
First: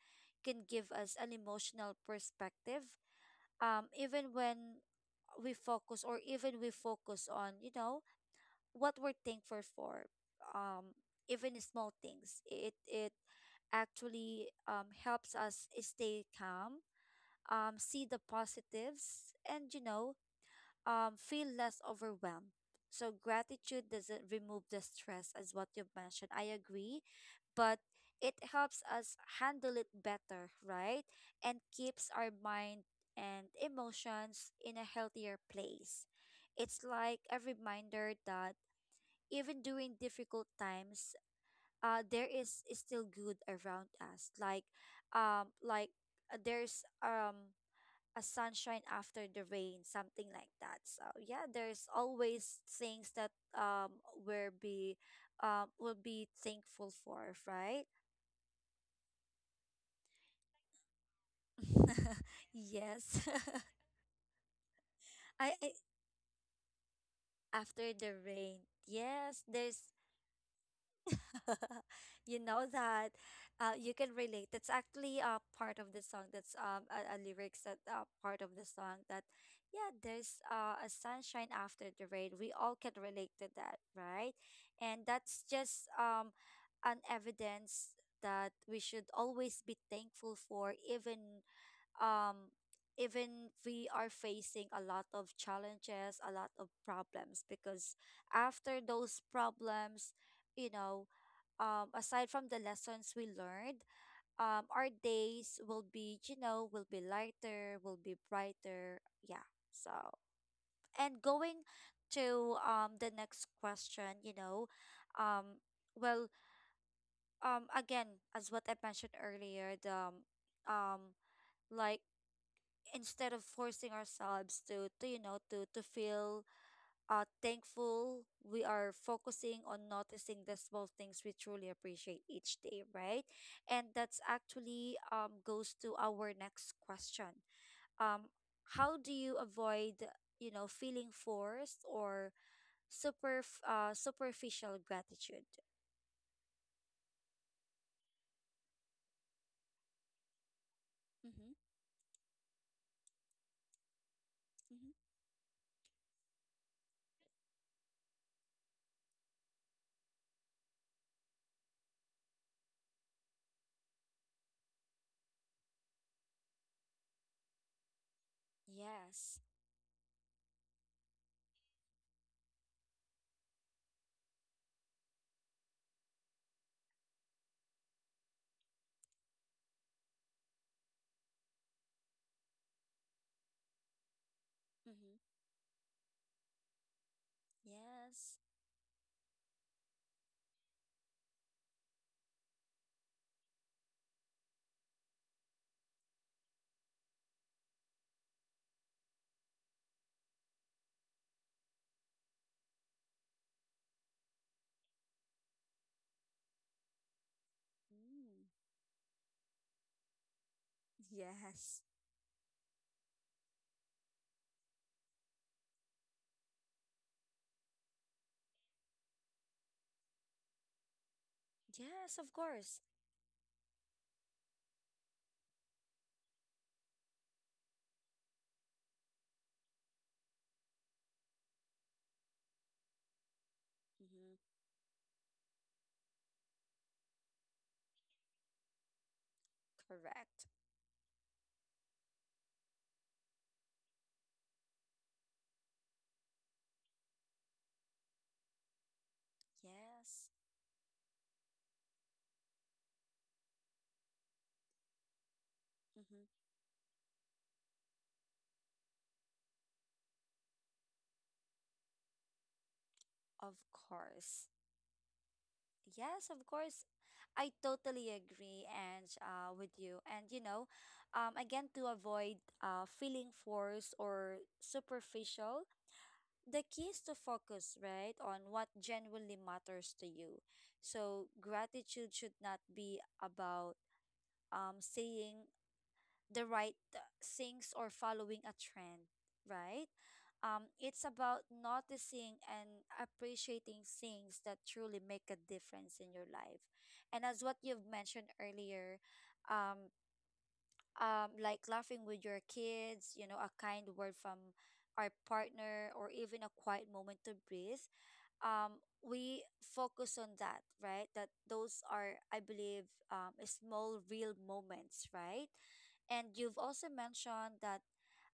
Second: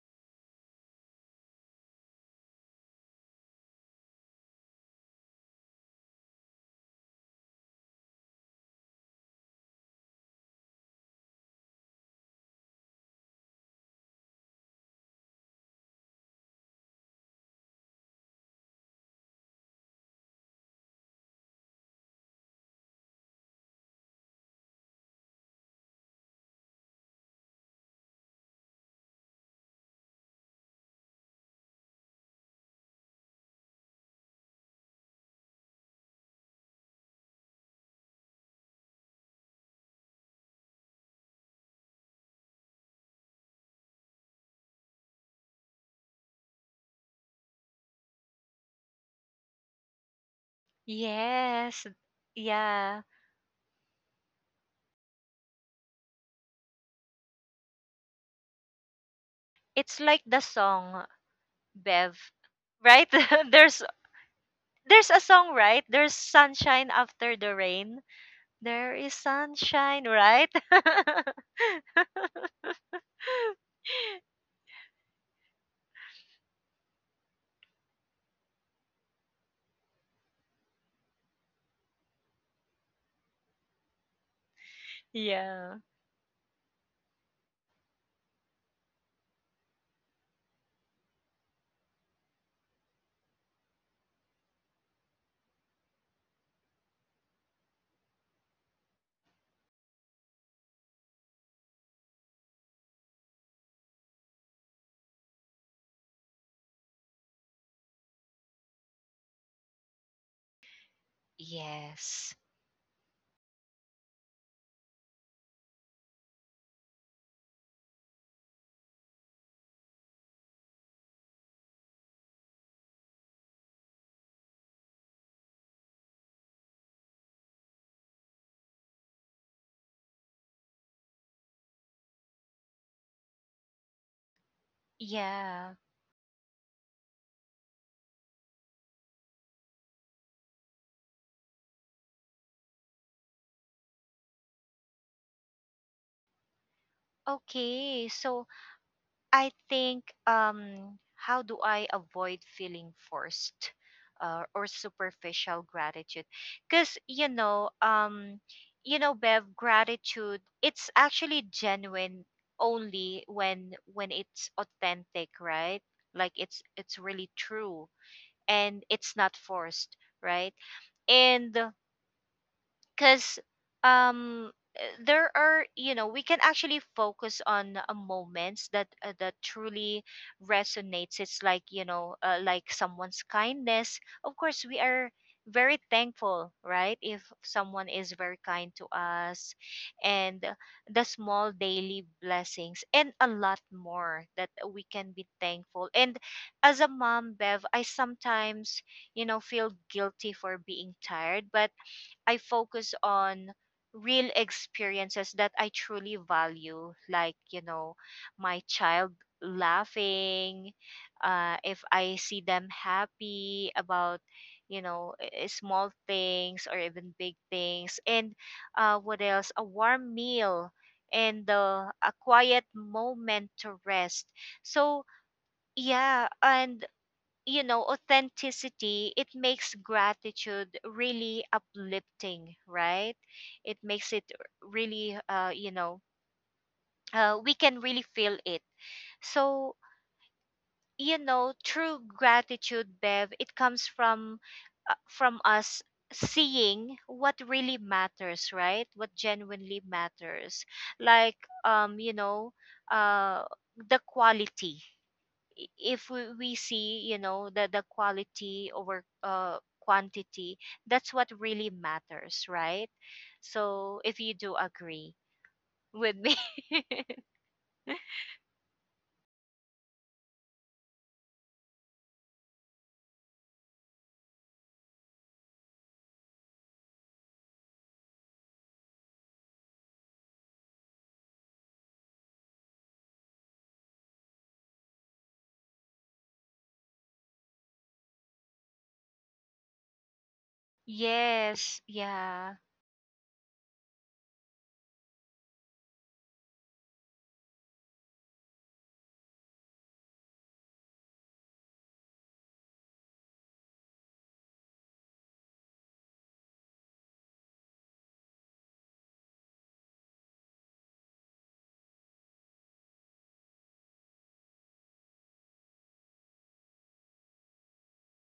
S1: can give us an emotional perspective. Um, even when we focus or even we focus on, you know, what we're thankful for. Um, Even small things. It it actually um, helps us stay calm, um, see the positives, and you know, um, feel less overwhelmed. So gratitude doesn't remove the stress, as what you've mentioned. I agree, but it helps us handle it better, right? And keeps our mind and emotions in a healthier place. It's like a reminder that even during difficult times, uh, there is, is still good around us. Like, um, like uh, there's um a sunshine after the rain, something like that. So yeah, there's
S2: Yes.
S1: always
S2: Yeah.
S1: things that um will be um will be thankful for, right?
S2: It's like the song, Bev, right?
S1: Yes.
S2: there's there's a
S1: I,
S2: song,
S1: I
S2: right? There's sunshine after the
S1: After
S2: rain.
S1: the rain.
S2: There is
S1: Yes, there's
S2: sunshine, right?
S1: you know that, uh, you can relate. That's actually a part of the song. That's um a, a lyrics that uh, part of the song that yeah, there's uh, a sunshine after the rain. We all can relate to that, right? And that's
S2: Yeah.
S1: just um an evidence that we should always be thankful for, even um even we are facing a lot of challenges, a lot of problems, because after those problems, you know, um, aside from the lessons we learned, um, our days will be, you know, will be lighter, will be brighter. Yeah. So, and going
S2: Yes.
S1: to um, the next question, you know, um, well, um, again, as what I mentioned earlier, the, um, um, like instead of forcing ourselves to, to you know, to to feel uh, thankful, we are focusing on noticing the small things we truly appreciate each day, right? And that's actually um,
S2: Yeah.
S1: goes to our next question. um, how do you avoid you know feeling forced or super uh, superficial gratitude?
S2: Okay. So I think, um how
S1: Mm-hmm.
S2: do I avoid feeling forced uh, or
S1: Mm-hmm.
S2: superficial gratitude? Cuz you know um You know, Bev, gratitude, it's actually genuine only when when it's authentic, right? Like, it's it's really true. And it's not
S1: Yes.
S2: forced, right? And because um uh, there are, you know, we can actually focus on uh, moments that uh, that truly resonates. It's like, you know, uh, like someone's kindness, of course we are
S1: Mm-hmm.
S2: very thankful, right, if someone is
S1: Yes.
S2: very kind to us. And uh, the small daily blessings, and a lot more that we can be thankful. And as a mom, Bev, I sometimes, you know, feel guilty for being tired, but I focus on real experiences that I truly value, like, you know,
S1: Mm.
S2: my child laughing, uh,
S1: Yes.
S2: if I see them happy about, you know, i- small things or even big things. And uh, what else? A warm meal and uh, a
S1: Yes, of
S2: quiet
S1: course.
S2: moment to rest. So yeah, and you know, authenticity, it makes gratitude really uplifting, right? It makes it
S1: Mm-hmm.
S2: really uh you know uh, we can really feel it. So
S1: Correct.
S2: you know, true gratitude, Bev, it comes from uh, from us seeing what really matters, right, what genuinely
S1: Yes.
S2: matters. Like, um you know uh the quality, i- if we,
S1: Mm-hmm.
S2: we see, you know, the the quality over uh quantity, that's what really matters, right?
S1: Of
S2: So if you
S1: course.
S2: do agree with
S1: Yes,
S2: me
S1: of course. I totally agree and uh, with you. And you know, um, again, to avoid uh, feeling forced or superficial, the key is to focus, right, on what genuinely matters to you. So gratitude should not be about um saying the right uh, things or following a trend, right? Um, it's about
S2: yes,
S1: noticing
S2: yeah.
S1: and appreciating things that truly make a difference in your life. And as what you've mentioned earlier, um, um, like laughing with your kids, you know, a kind word from our partner, or even a quiet moment to breathe, um, we focus on that, right? That those are, I believe, um, small, real moments, right? And you've also mentioned that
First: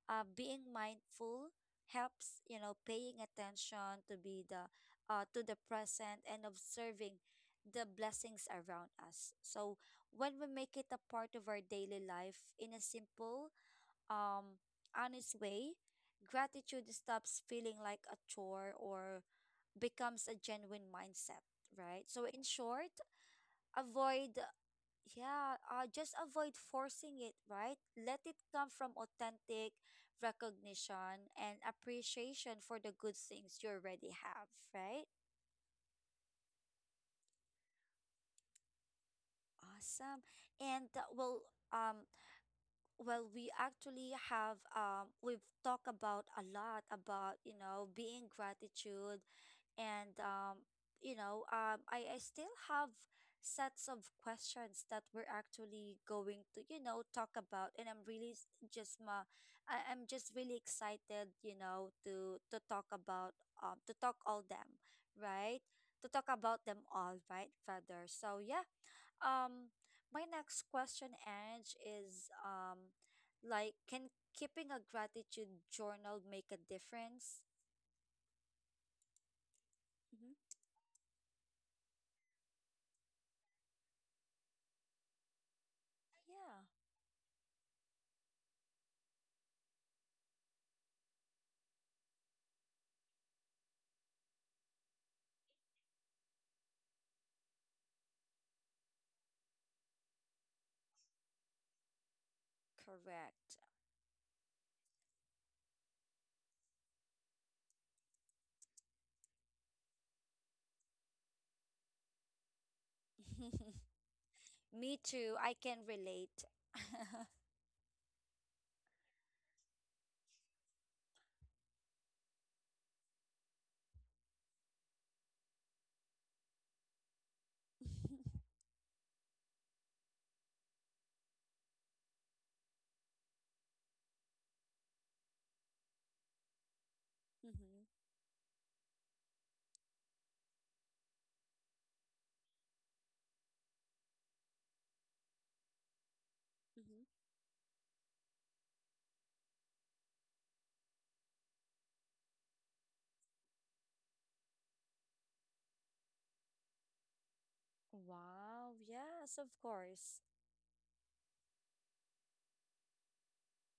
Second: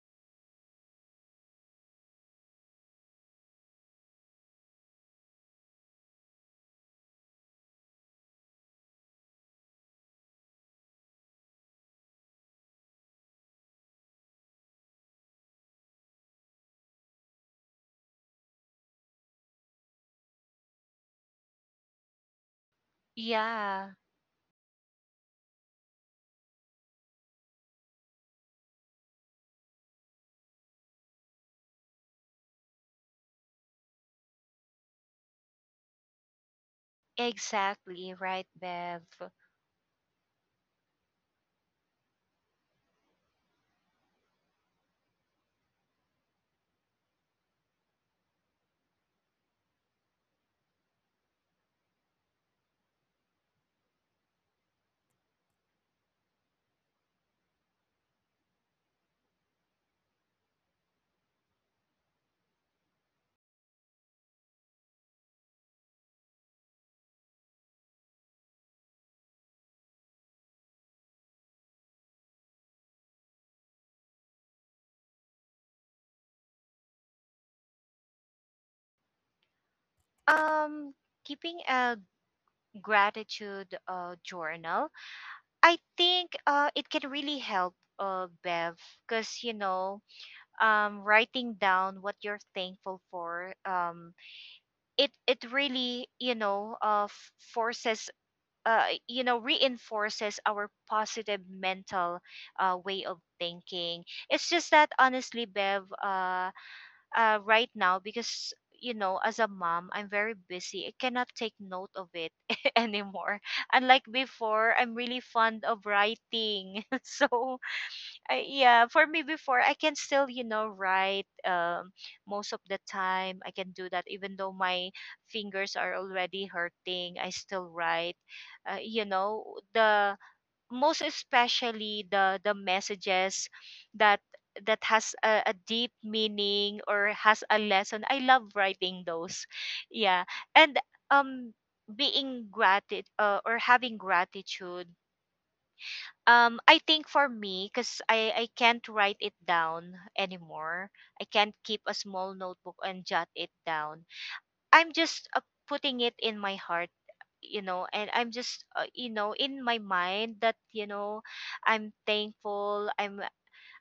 S1: uh, being mindful helps, you know, paying attention to be the uh, to the present and observing the blessings around us. So when we make it a part of our daily life in a simple um honest way, gratitude stops feeling like a chore or becomes a genuine mindset, right? So in short,
S2: Yeah,
S1: avoid, yeah, uh, just avoid forcing it, right? Let it come from authentic recognition and appreciation for the good things you already have, right?
S2: exactly right, Bev.
S1: Awesome. And uh, well um well, we actually have um we've talked about a lot about, you know, being gratitude. And um you know, um I, I still have sets of questions that we're actually going to, you know, talk about, and I'm really s- just ma I, I'm just really excited, you know, to to talk about um to talk all them, right? To talk about them all, right, rather. So yeah, um, my next question, Ange, is um, like, can keeping a gratitude journal make a difference? Hmm.
S2: um Keeping a gratitude uh, journal, I think
S1: Yeah,
S2: uh it can really help, uh Bev, because you know, um writing down what you're thankful for, um it, it really, you know, uh f- forces uh you know reinforces our positive mental uh way of
S1: correct.
S2: thinking. It's just that honestly, Bev, uh uh right now, because you know, as a mom I'm very busy, I cannot take note of it anymore. Unlike before, I'm
S1: Me
S2: really
S1: too. I
S2: fond
S1: can
S2: of
S1: relate.
S2: writing so I, yeah, for me before I can still, you know, write, um most of the time I can do that, even though my fingers are already hurting, I still write, uh, you know, the most especially the the messages that, that has a, a deep meaning or has a lesson.
S1: Hmm.
S2: I love writing those. Yeah. And um being gratitude, uh, or having gratitude, um, I think
S1: Hmm.
S2: for me, because I, I can't write it down anymore. I can't keep a small notebook and jot it down. I'm just uh, putting it in my heart, you know, and I'm just,
S1: Wow,
S2: uh, you know,
S1: yes, of
S2: in my
S1: course.
S2: mind that, you know, I'm thankful. I'm,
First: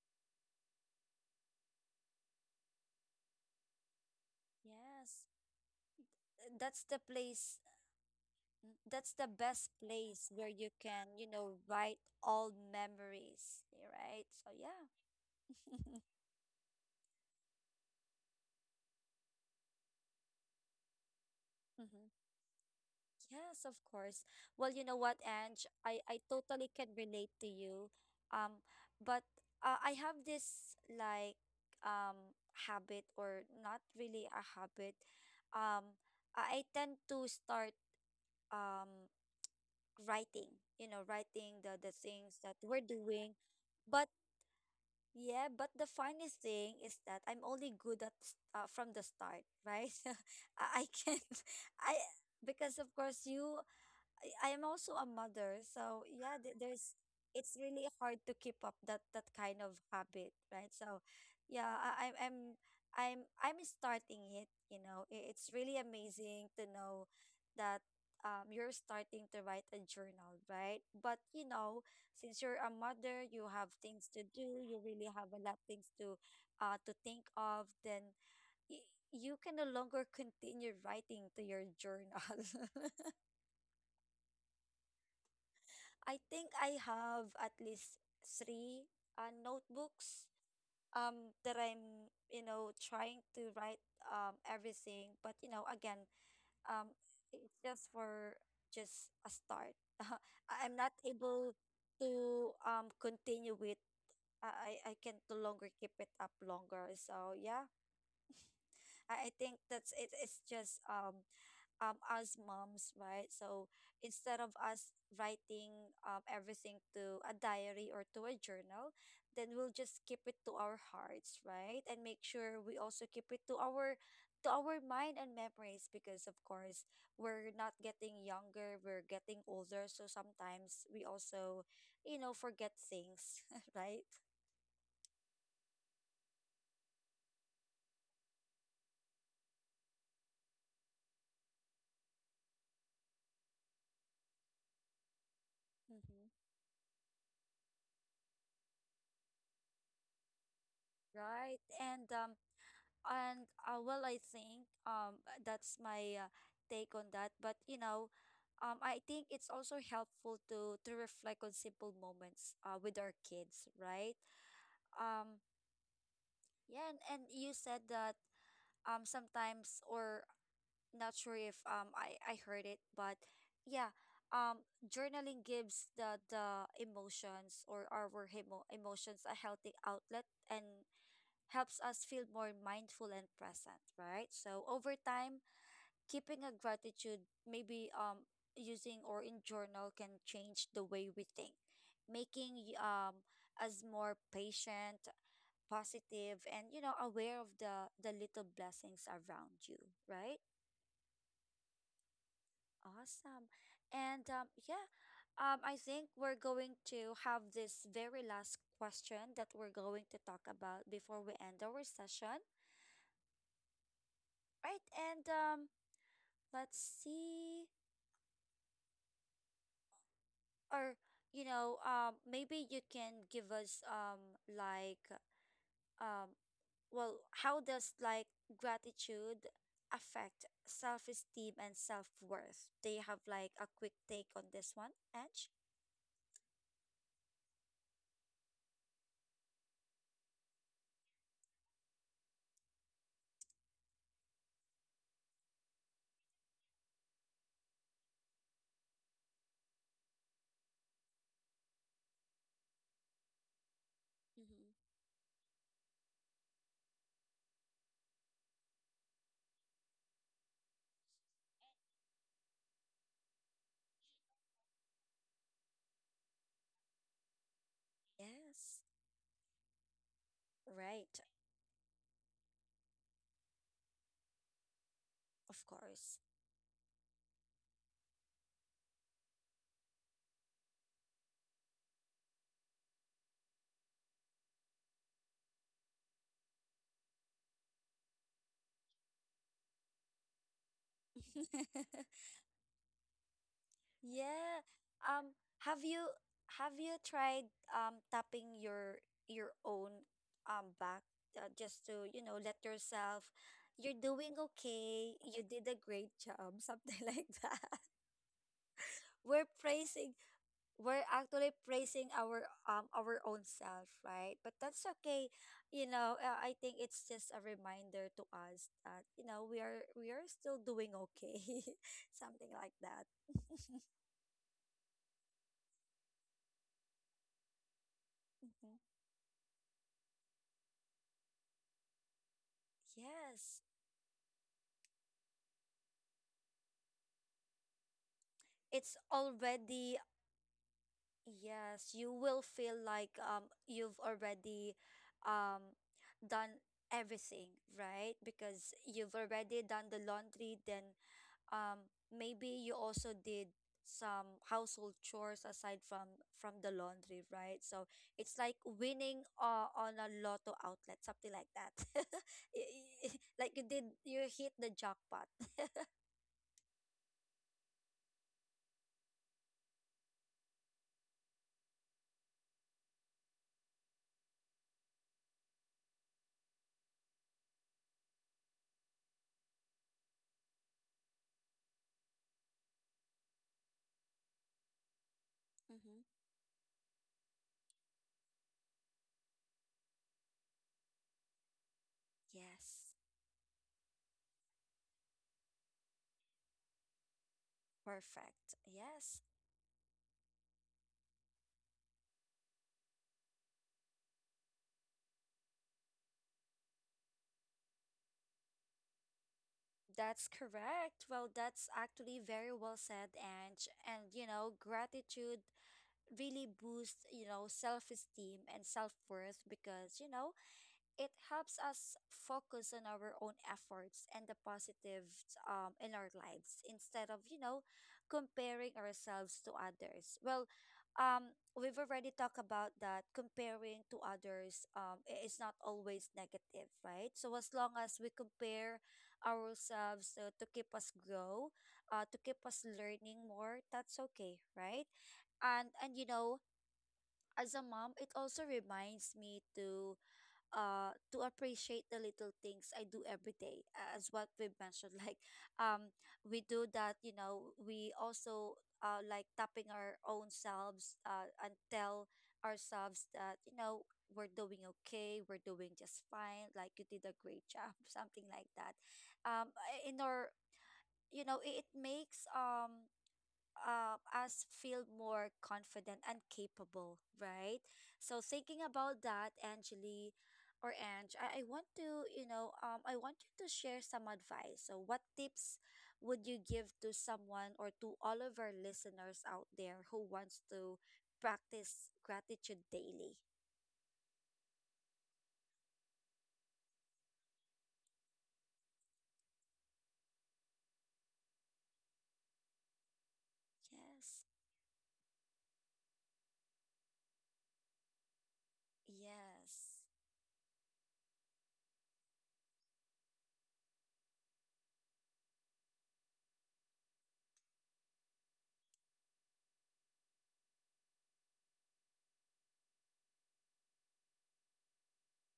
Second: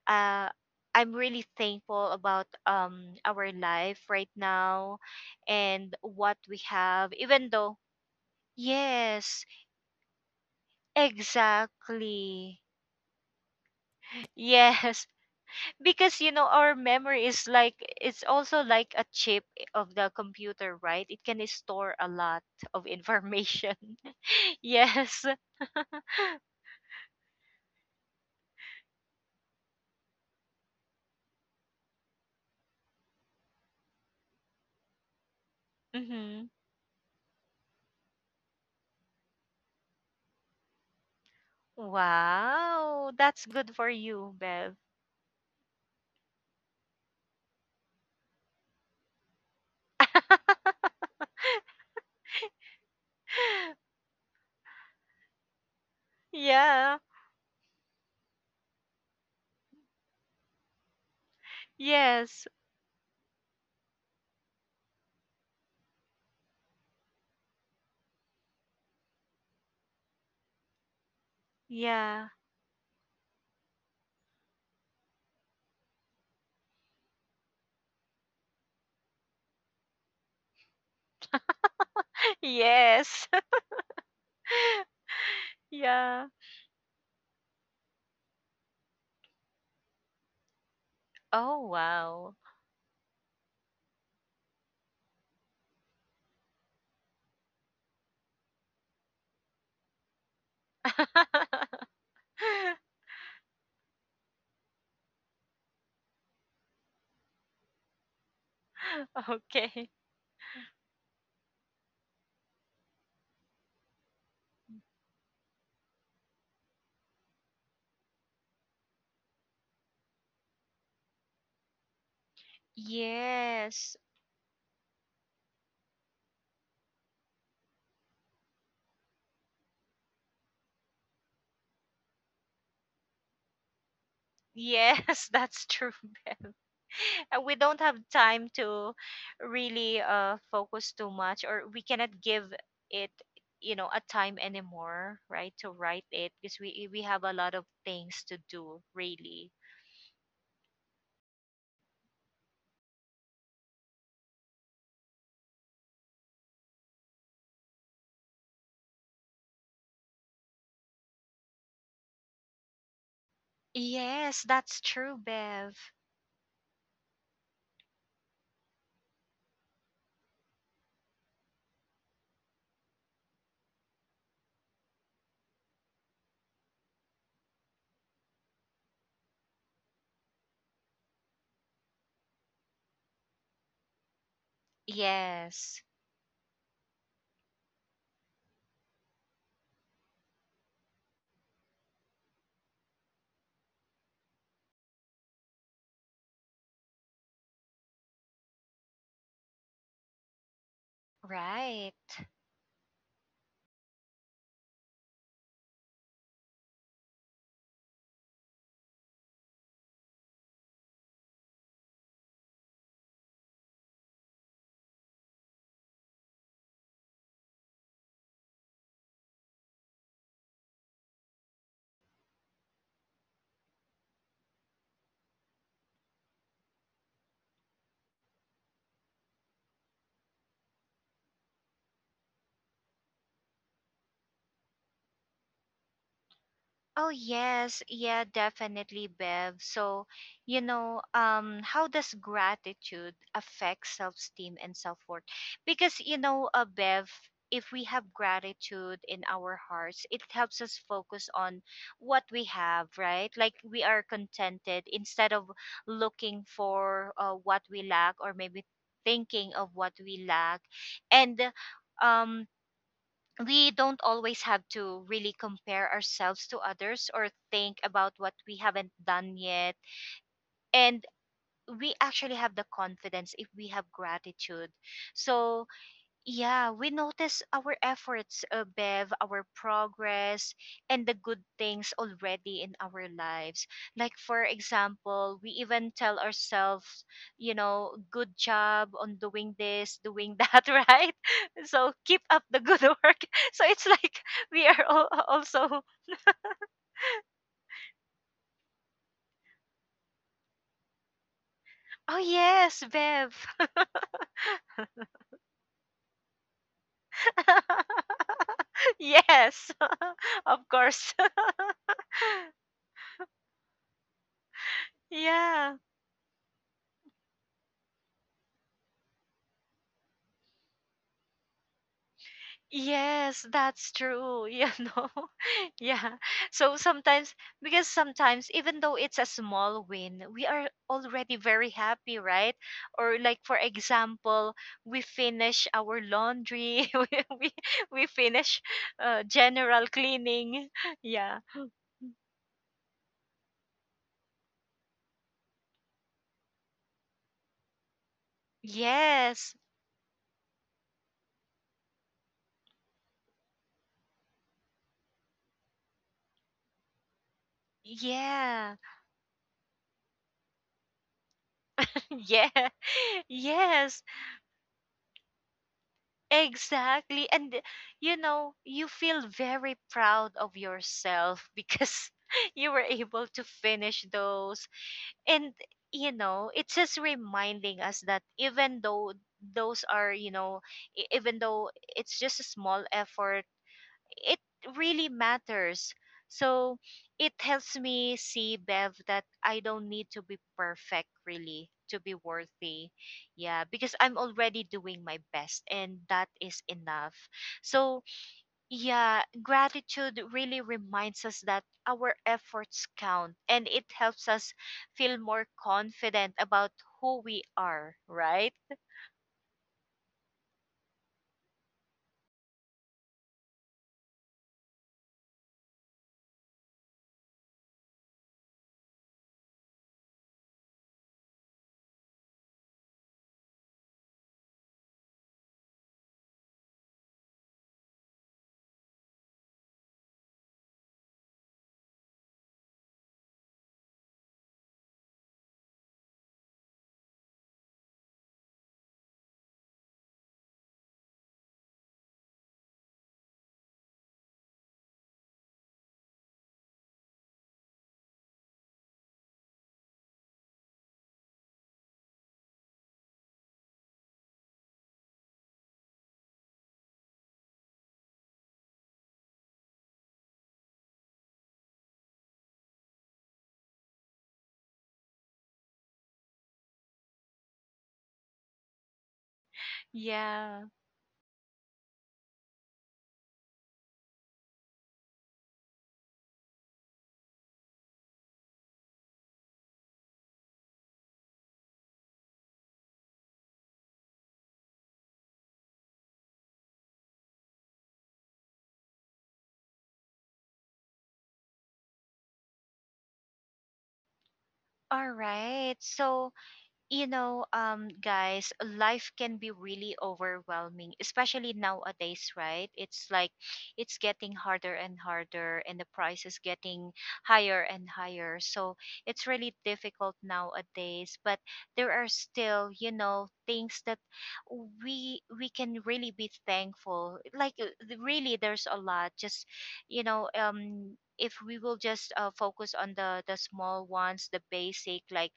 S2: uh, I'm really thankful about um our life right now,
S1: Yes.
S2: and what
S1: Uh,
S2: we
S1: That's the
S2: have, even
S1: place,
S2: though.
S1: n- that's the
S2: Yes.
S1: best place where you can, you know, write all
S2: Exactly.
S1: memories, y- right? So
S2: Yes.
S1: yeah.
S2: Because you know, our memory is like, it's also like a chip of the computer, right? It can store a
S1: Hmm.
S2: lot of
S1: Yes, of
S2: information.
S1: course. Well, you know what,
S2: Yes.
S1: Ange, I I totally can relate to you. Um, but uh, I have this like um habit or not really a habit. Um,
S2: Hmm.
S1: I I tend to start um writing, you know, writing the the things that we're
S2: Wow,
S1: doing.
S2: that's good for
S1: But
S2: you, Bev.
S1: yeah, but the funny thing is that I'm only good at s- uh, from the start, right? I I can't I because of course you I I am also a mother, so yeah, th- there's
S2: Yeah.
S1: it's really hard to keep up that that kind of habit, right? So, yeah, I, I'm I'm
S2: Yes.
S1: I'm I'm starting it. You know, I- it's really amazing to know that um you're starting to write a journal, right? But you know,
S2: Yeah.
S1: since you're a mother, you have things to do. You really have a lot of things to uh to think of. Then y- you can no longer continue writing to your journal.
S2: Yes.
S1: I
S2: Yeah.
S1: think I have at least three uh, notebooks um that
S2: Oh
S1: I'm
S2: wow.
S1: you know trying to write um everything, but you know again, um it's just for just a start. I- I'm not able to um continue with I I I can no longer keep it up longer, so yeah, I, I think
S2: Okay.
S1: that's it, it's just um um, as moms, right? So instead of us writing um, everything to a diary or to a journal, then we'll just keep it to our hearts, right? And make sure we also keep it to our
S2: Yes.
S1: to our mind and memories, because of course we're not getting younger, we're getting older, so sometimes we also, you know, forget things, right?
S2: Yes. That's true. We don't have time to really uh, focus too much, or we cannot give it, you know, a time anymore, right, to write it,
S1: Mm-hmm.
S2: because we we have a lot of things to do really.
S1: Right. And um, and uh, well, I think um that's my uh, take on that. But you know, um, I think it's also helpful to to reflect on simple moments uh, with our kids, right?
S2: Yes, that's true,
S1: Um,
S2: Bev.
S1: yeah, and, and you said that um sometimes or not sure if um I I heard it, but yeah, um journaling gives the the emotions or our emo emotions a healthy outlet and helps us feel more mindful and present, right? So over time
S2: Yes.
S1: keeping a gratitude maybe um using or in journal can change the way we think, making y- um us more patient, positive, and you know aware of the the little blessings around you, right?
S2: Right.
S1: Awesome. And um yeah, um I think we're going to have this very last question that we're going to talk about before we end our session, right? And um let's see, or you know um maybe you can give us um like um, well, how does like gratitude affect self-esteem and self-worth? Do you have like a quick take on this one, edge?
S2: Oh yes, yeah, definitely, Bev. So, you know, um, how does gratitude affect self-esteem and self-worth? Because you know, uh, Bev, if we have gratitude in our hearts, it helps us focus on what we have, right? Like, we are contented,
S1: Hmm.
S2: instead of looking for uh, what we lack, or maybe thinking of what we lack. And um we don't always have to really compare ourselves to others or think about what we
S1: Yes.
S2: haven't done yet. And
S1: Right.
S2: we actually have the confidence if we have gratitude.
S1: Of
S2: So
S1: course.
S2: yeah, we notice our efforts, uh, Bev, our progress, and the good things already in our lives. Like, for example, we even tell ourselves, you know, good job on doing this, doing that, right? So keep up the good work. So it's like
S1: Yeah.
S2: we are all
S1: Um, have
S2: also,
S1: you have you tried um tapping your your own um back, uh, just to,
S2: oh,
S1: you know, let
S2: yes,
S1: yourself
S2: Bev.
S1: you're doing okay. You did a great job, something like that. We're
S2: Yes,
S1: praising
S2: of
S1: we're
S2: course.
S1: actually praising our um our own self, right? But that's okay.
S2: Yeah.
S1: You know, uh, I think it's just a reminder to us that, you know, we are we are still doing okay. Something like that.
S2: Yes, that's true, you know. Yeah. So sometimes, because sometimes
S1: Mhm.
S2: even though it's a small win, we are already very happy, right? Or like for
S1: Yes.
S2: example, we finish our laundry, we we, we finish
S1: It's
S2: uh, general
S1: already
S2: cleaning. Yeah.
S1: yes, you will feel like um you've already um done everything, right? Because you've
S2: Yes.
S1: already done the laundry, then um maybe you also did some household chores aside from from the laundry, right? So it's like
S2: Yeah.
S1: winning uh, on a lotto outlet, something like that.
S2: Yeah.
S1: Y- y- like you did,
S2: Yes.
S1: you hit the jackpot.
S2: Exactly. And you know, you feel very proud of yourself because you were able to finish those. And you know, it's just reminding us that even though those are, you know, e- even though it's just a small effort, it really matters.
S1: Mm-hmm.
S2: So it helps me see, Bev, that I don't need to be perfect really to be worthy.
S1: Yes,
S2: Yeah, because I'm already doing my best and that is enough. So
S1: perfect. Yes,
S2: yeah, gratitude really reminds us that our efforts count, and it helps us feel more confident about who we are, right?
S1: that's correct. Well, that's actually very well said, Ange. And you know, gratitude really boosts, you know, self-esteem and self-worth because, you know, it helps us focus on our own efforts and the positives um, in our lives instead of, you know, comparing ourselves to others. Well, um, we've already talked about that comparing to others um, i- is not always negative, right? So as long as we compare ourselves uh, to keep us grow, uh, to keep us learning more, that's okay, right? And and you know, as a mom, it also reminds me to uh to appreciate the little things I do every day a- as what we mentioned like um we do that, you know, we also uh like tapping our own selves uh and tell ourselves that, you know, we're doing okay, we're doing just fine, like you did a great job something like that. Um I- in our
S2: Yeah.
S1: you know it, it makes um uh, us feel more confident and capable, right? So thinking about that, Angeli or Ange, I, I want to, you know, um, I want you to share some advice. So what tips would you give to someone or to all of our listeners out there who wants to practice gratitude daily?
S2: All right. So, you know, um, guys, life can be really overwhelming, especially nowadays, right? It's like, it's
S1: Yes.
S2: getting harder and harder, and the price is getting higher and higher. So it's really
S1: Yes.
S2: difficult nowadays. But there are still, you know, things that we we can really be thankful. Like uh, th- really, there's a lot. Just you know, um, if we will just uh, focus on the the small ones, the basic, like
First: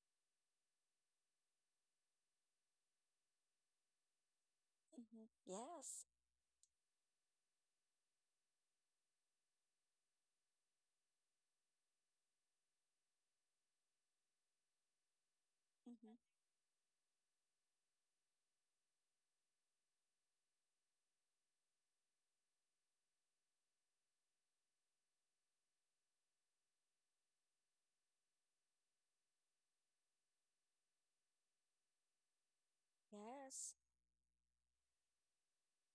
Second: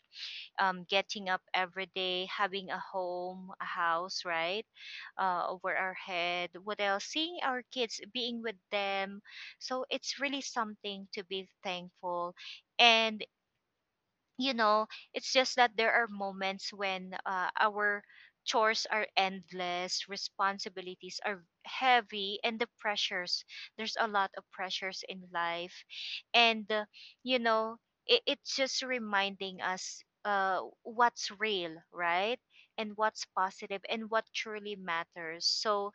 S2: um, getting up every day, having a home, a house, right,
S1: Mm-hmm.
S2: uh, over our
S1: Yes.
S2: head. What else? Seeing our kids, being with them. So it's really something to be thankful. And you know, it's just that there are
S1: Mm-hmm.
S2: moments when uh, our chores are endless, responsibilities are heavy, and the pressures. There's a lot of pressures in life. And, uh, you know, it, it's just reminding us uh, what's real, right? And what's
S1: Yes.
S2: positive and what truly matters. So,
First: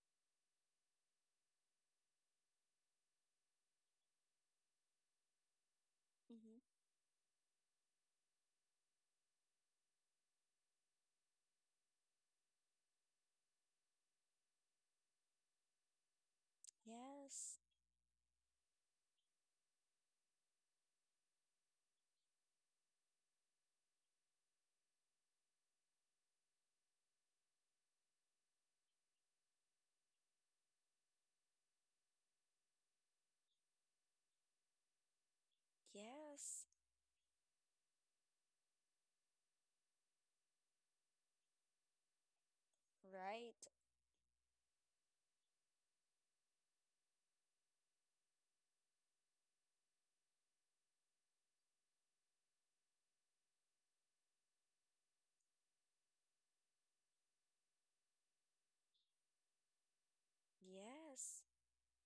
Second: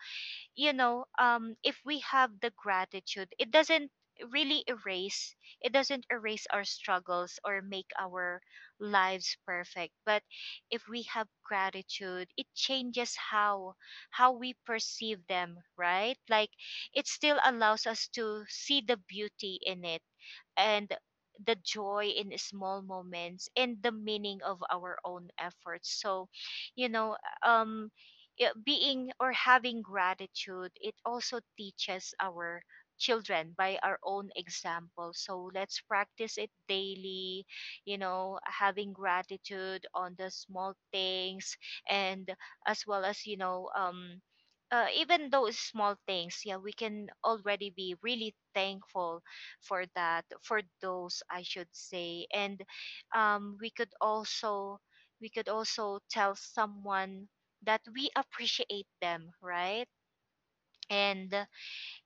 S2: you know, um if we have the gratitude, it doesn't really erase, it doesn't erase our
S1: Mm-hmm.
S2: struggles or make our lives perfect, but if we have gratitude it changes how how we perceive them, right? Like, it still
S1: Yes.
S2: allows us to see the beauty in it, and the joy in small moments, and the meaning of our own efforts. So you know, um yeah, being or having gratitude, it also teaches our children by our own example. So let's practice it
S1: Yes.
S2: daily, you know, having gratitude on the small things. And as well as, you
S1: Right.
S2: know, um uh, even those small things, yeah, we can already be really thankful for that, for those I should say. And um, we could also, we could also tell someone that we appreciate them, right? And
S1: Yes.
S2: uh,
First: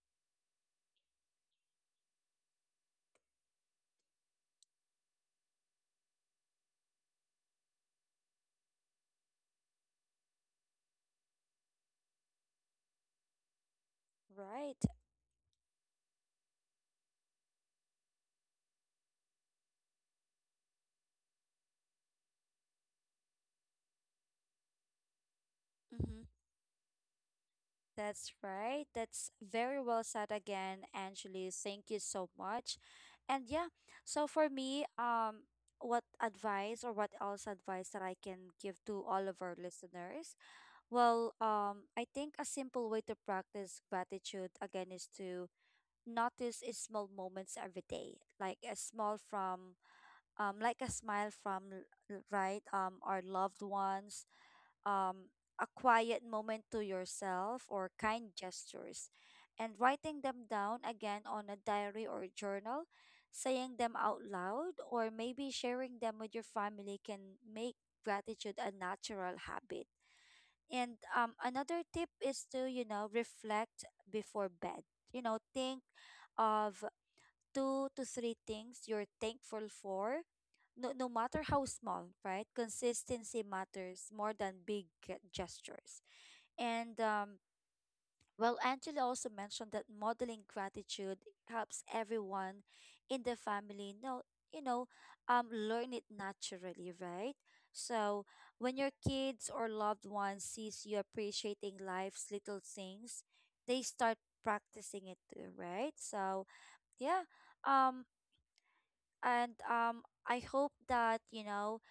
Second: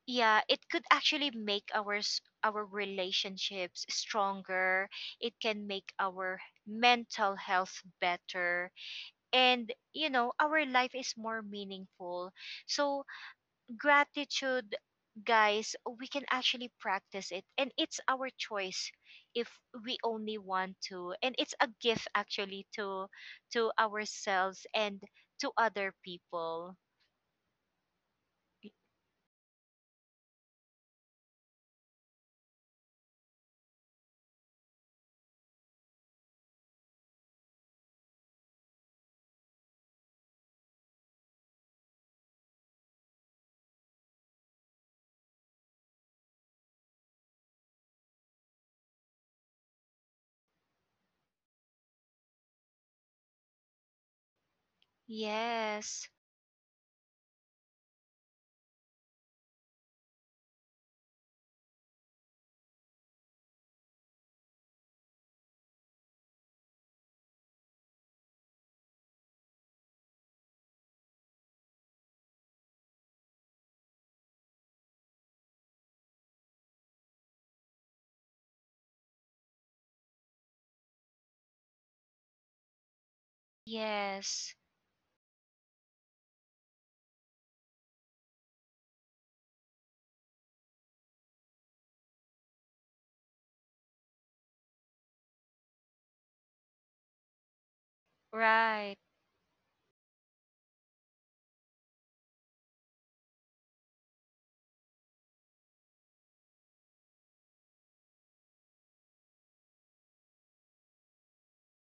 S2: yeah, it could actually make our s- our relationships stronger. It can make our mental health better, and you know, our life is more meaningful. So gratitude,
S1: Right.
S2: guys, we can actually practice it. And it's our choice if we only want to. And it's a gift actually to to ourselves and to other
S1: Mm-hmm.
S2: people.
S1: That's right. That's very well said again, Angeli. Thank you so much. And yeah, so for me, um, what advice or what else advice that I can give to all of our listeners? Well, um, I think a simple way to practice gratitude again is to notice i- small moments every day, like a small from, um, like a smile from, l- l- right, um, our loved ones, um, a
S2: Yes.
S1: quiet moment to yourself, or kind gestures. And writing them down again on a diary or journal, saying them out loud, or maybe sharing them with your family can make gratitude a natural habit. And um, Another tip is to, you know, reflect before bed. You know, think of two to three things you're thankful for, no, no matter how small, right? Consistency matters more
S2: Yes.
S1: than big ge- gestures. And um, Well, Angela also mentioned that modeling gratitude helps everyone in the family know, you know, um, learn it naturally, right? So when your
S2: Right.
S1: kids or loved ones sees you appreciating life's little things, they start practicing it too, right? So yeah, um, and um I hope that, you know,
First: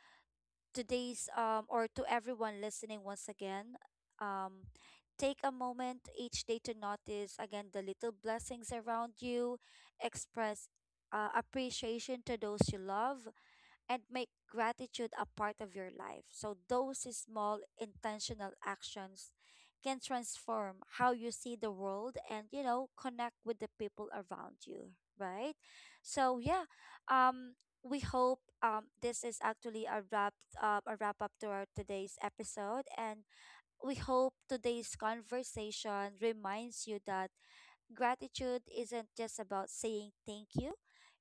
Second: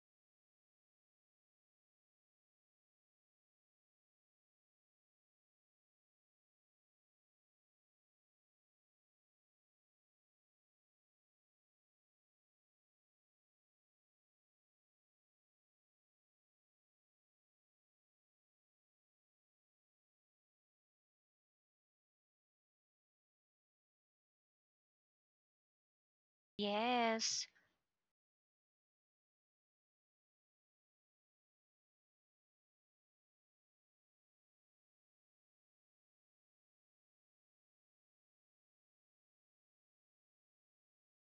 S1: today's um or to everyone listening once again, um take a moment each day to notice again the little blessings around you, express uh, appreciation to those you love, and make gratitude a part of your life. So those small intentional actions can transform how you see the world and, you know, connect with the people around you, right? So, yeah,
S2: Yes.
S1: um, we hope um, this is actually a wrap uh, a wrap up to our today's episode, and we hope today's conversation reminds you that gratitude isn't just about saying thank you.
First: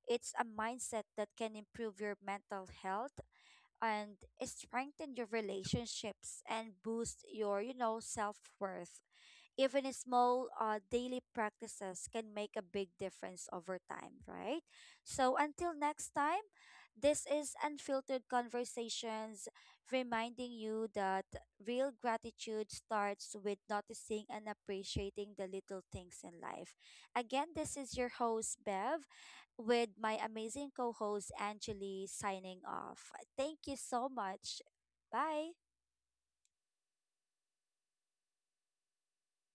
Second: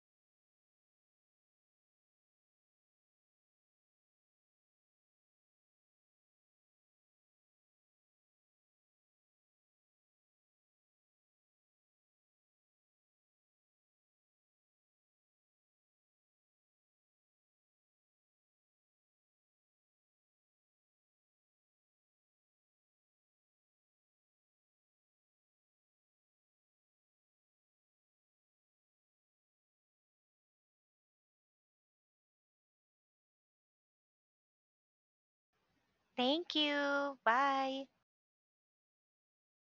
S1: It's a mindset that can improve your mental health and strengthen your relationships and boost your, you know, self-worth. Even small uh, daily practices can make a big difference over time, right? So until next time, this is Unfiltered Conversations, reminding you that real gratitude starts with noticing and appreciating the little things in life. Again, this is your host, Bev, with my amazing co host, Angeli, signing off. Thank you so much. Bye.
S2: Thank you. Bye.